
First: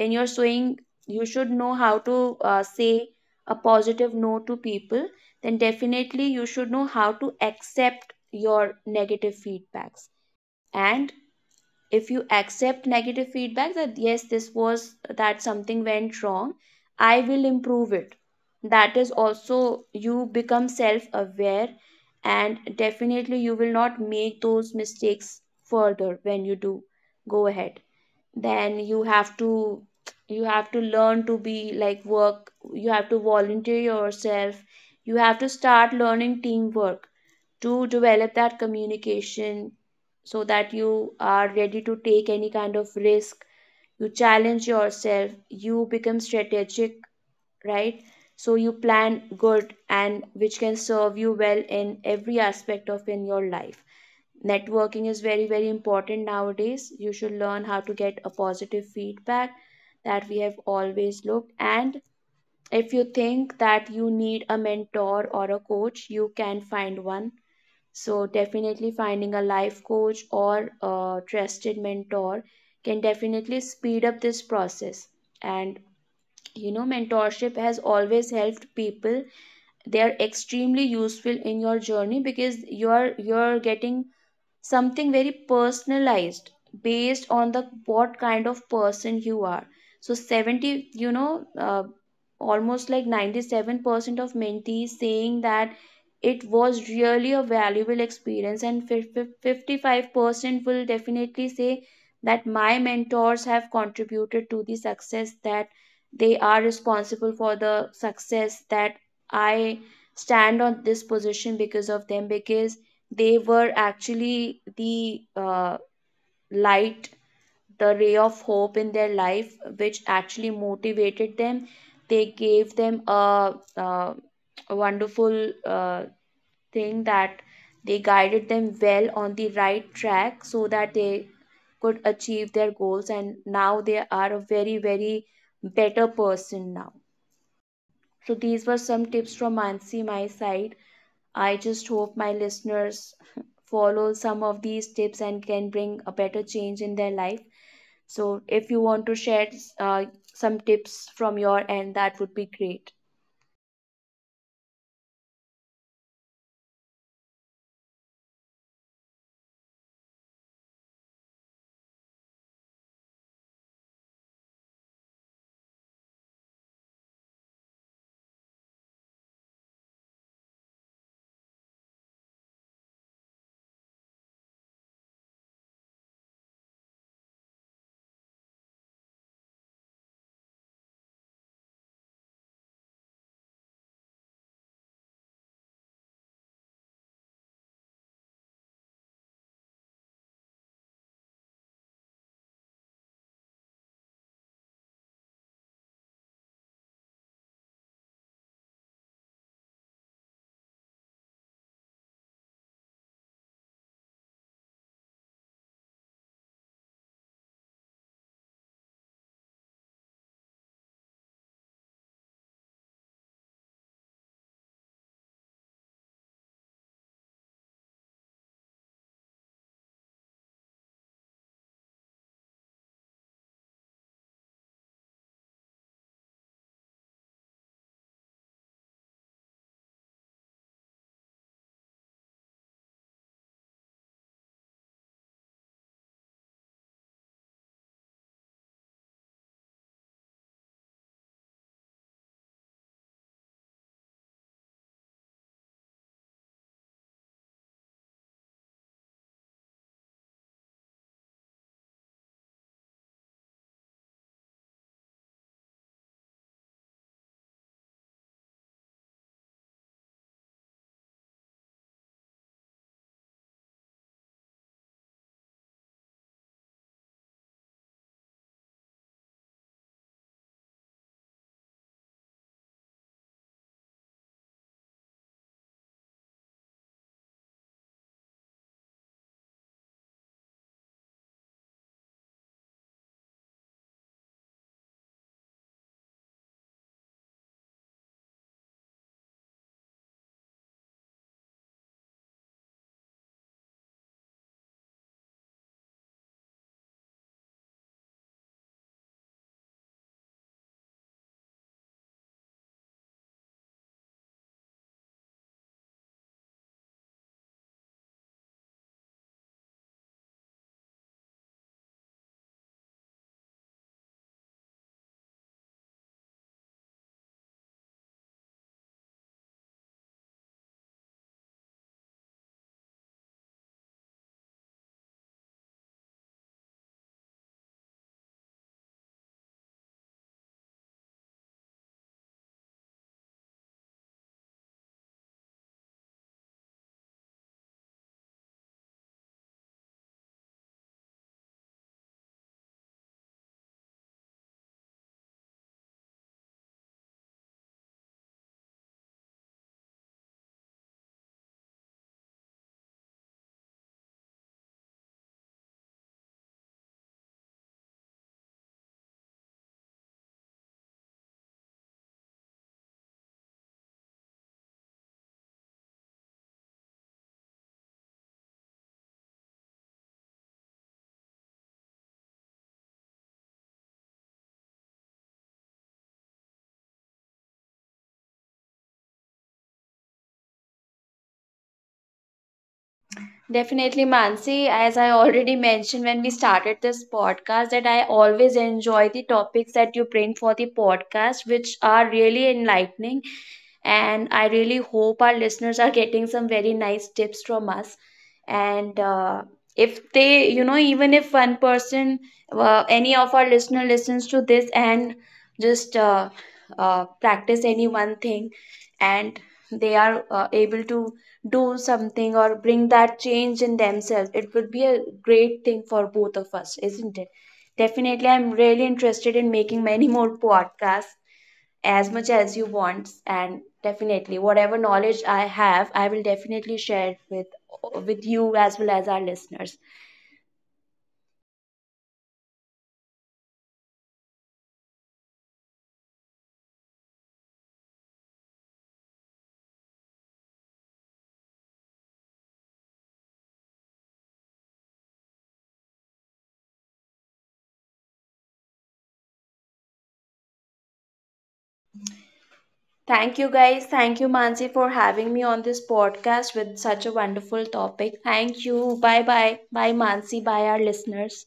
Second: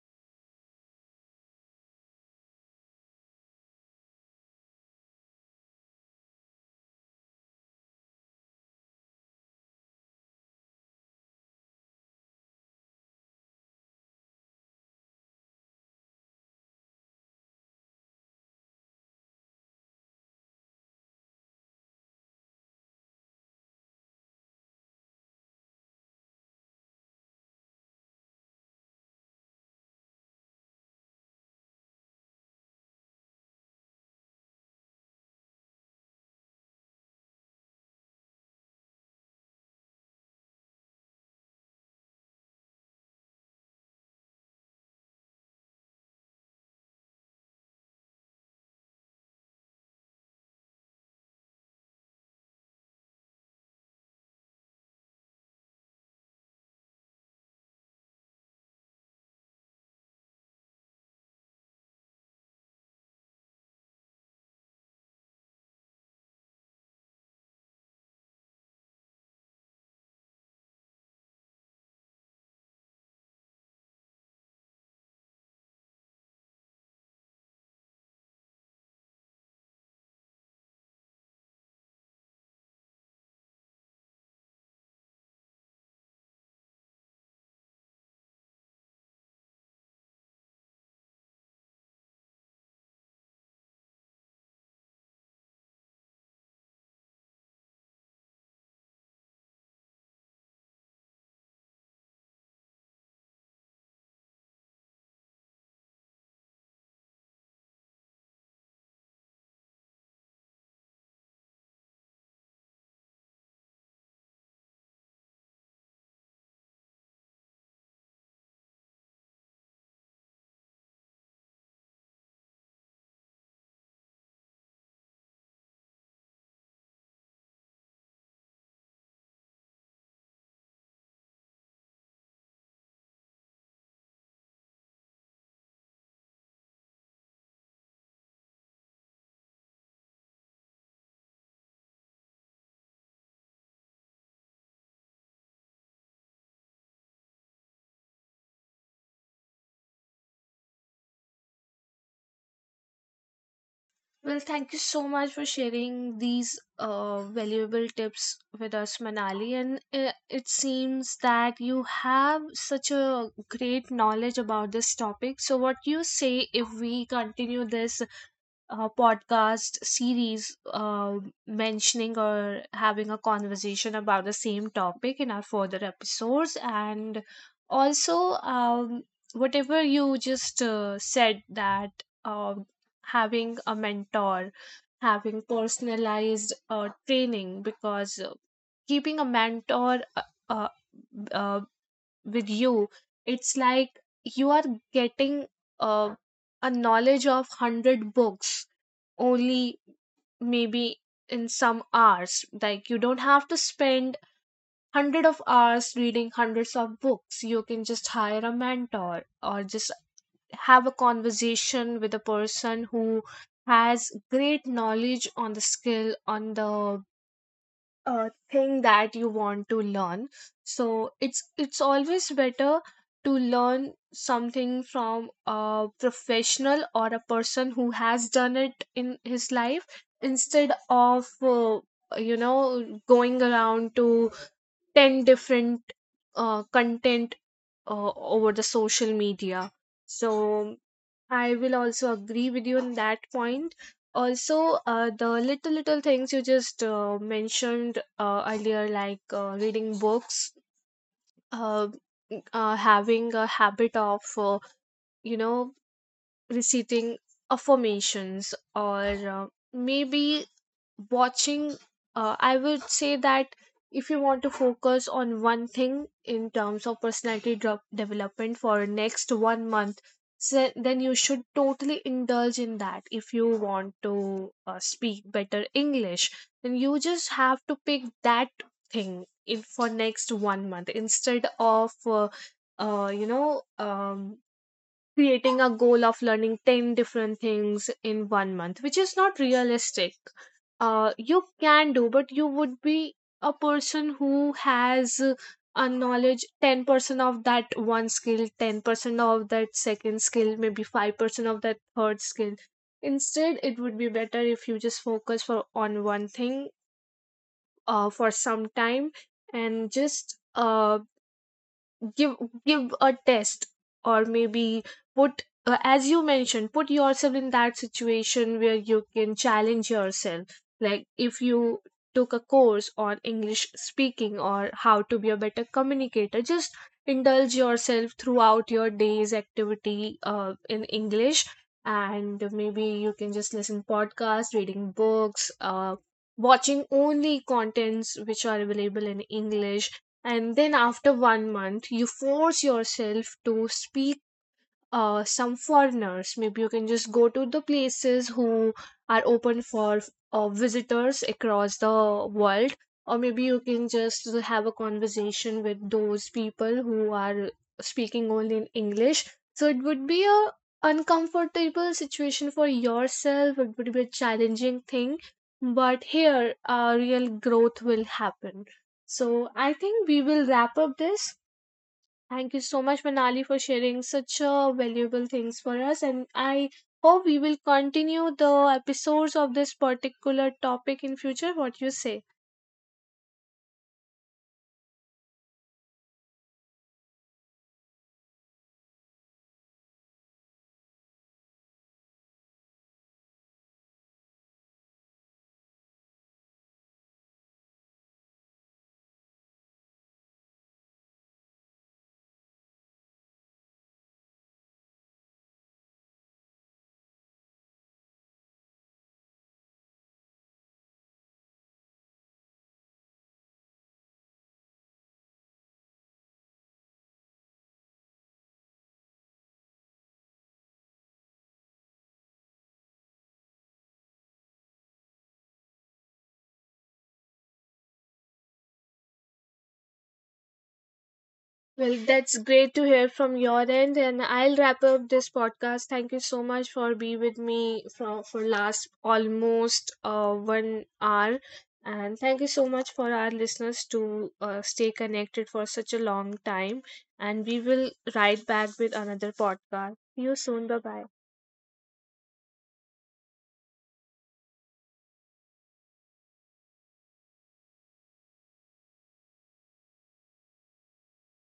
S2: when you're sewing, you should know how to say a positive no to people. Then definitely you should know how to accept your negative feedbacks. And if you accept negative feedback, that yes, this was, that something went wrong, I will improve it. That is also, you become self aware, and definitely you will not make those mistakes further when you do go ahead. Then you have to, you have to learn to be like work, you have to volunteer yourself, you have to start learning teamwork to develop that communication, so that you are ready to take any kind of risk. You challenge yourself, you become strategic, right? So you plan good, and which can serve you well in every aspect of in your life. Networking is very very important nowadays. You should learn how to get a positive feedback that we have always looked. And if you think that you need a mentor or a coach, you can find one. So, definitely finding a life coach or a trusted mentor can definitely speed up this process. And you know, mentorship has always helped people. They are extremely useful in your journey, because you're getting something very personalized based on the what kind of person you are. So 70, almost like 97% of mentees saying that it was really a valuable experience, and 55% will definitely say that my mentors have contributed to the success, that they are responsible for the success, that I stand on this position because of them, because they were actually the light, the ray of hope in their life, which actually motivated them. They gave them a wonderful thing, that they guided them well on the right track so that they could achieve their goals, and now they are a very, very better person now. So, these were some tips from Mansi, my side. I just hope my listeners follow some of these tips and can bring a better change in their life. So, if you want to share uh, some tips from your end, that would be great.
S1: Well, thank you so much for sharing these valuable tips with us, Manali. And it seems that you have such a great knowledge about this topic. So, what you say if we continue this podcast series, mentioning or having a conversation about the same topic in our further episodes, and also, um, whatever you just said, that um having a mentor, having personalized training, because keeping a mentor uh, uh, with you, it's like you are getting uh, a knowledge of 100 books only, maybe in some hours. Like, you don't have to spend 100 of hours reading hundreds of books. You can just hire a mentor, or just have a conversation with a person who has great knowledge on the skill, on the thing that you want to learn. So it's always better to learn something from a professional, or a person who has done it in his life, instead of you know going around to 10 different content uh, over the social media. So I will also agree with you on that point. Also, the little little things you just mentioned earlier, like reading books, uh, having a habit of, you know, reciting affirmations, or uh, maybe watching, I would say that if you want to focus on one thing in terms of personality development for next 1 month, so then you should totally indulge in that. If you want to speak better english, then you just have to pick that thing in for next 1 month, instead of you know creating a goal of learning 10 different things in 1 month, which is not realistic. You can do, but you would be a person who has a knowledge 10% of that one skill, 10% of that second skill, maybe 5% of that third skill. Instead, it would be better if you just focus for on one thing for some time, and just give give a test, or maybe put, as you mentioned, put yourself in that situation where you can challenge yourself. Like, if you took a course on english speaking or how to be a better communicator, just indulge yourself throughout your day's activity in english, and maybe you can just listen podcasts, reading books, watching only contents which are available in english. And then after 1 month, you force yourself to speak some foreigners. Maybe you can just go to the places who are open for visitors across the world, or maybe you can just have a conversation with those people who are speaking only in English. So it would be a uncomfortable situation for yourself. It would be a challenging thing, but here, real growth will happen. So I think we will wrap up this. Thank you so much, Manali, for sharing such valuable things for us. And I hope we will continue the episodes of this particular topic in future. What you say?
S2: Definitely, Mansi. As I already mentioned when we started this podcast, that I always enjoy the topics that you bring for the podcast, which are really enlightening. And I really hope our listeners are getting some very nice tips from us. And if they, you know, even if one person, any of our listener listens to this and just practice any one thing, and they are able to do something or bring that change in themselves, it would be a great thing for both of us, isn't it? Definitely, I'm really interested in making many more podcasts as much as you want, and definitely whatever knowledge I have, I will definitely share it with you as well as our listeners.
S1: Well, that's great to hear from your end. And I'll wrap up this podcast. Thank you so much for being with me for last almost 1 hour. And thank you so much for our listeners to stay connected for such a long time. And we will ride back with another podcast. See you soon. Bye bye.
S2: Thank you guys. Thank you, Mansi, for having me on this podcast with such a wonderful topic. Thank you. Bye bye. Bye, Mansi. Bye, our listeners.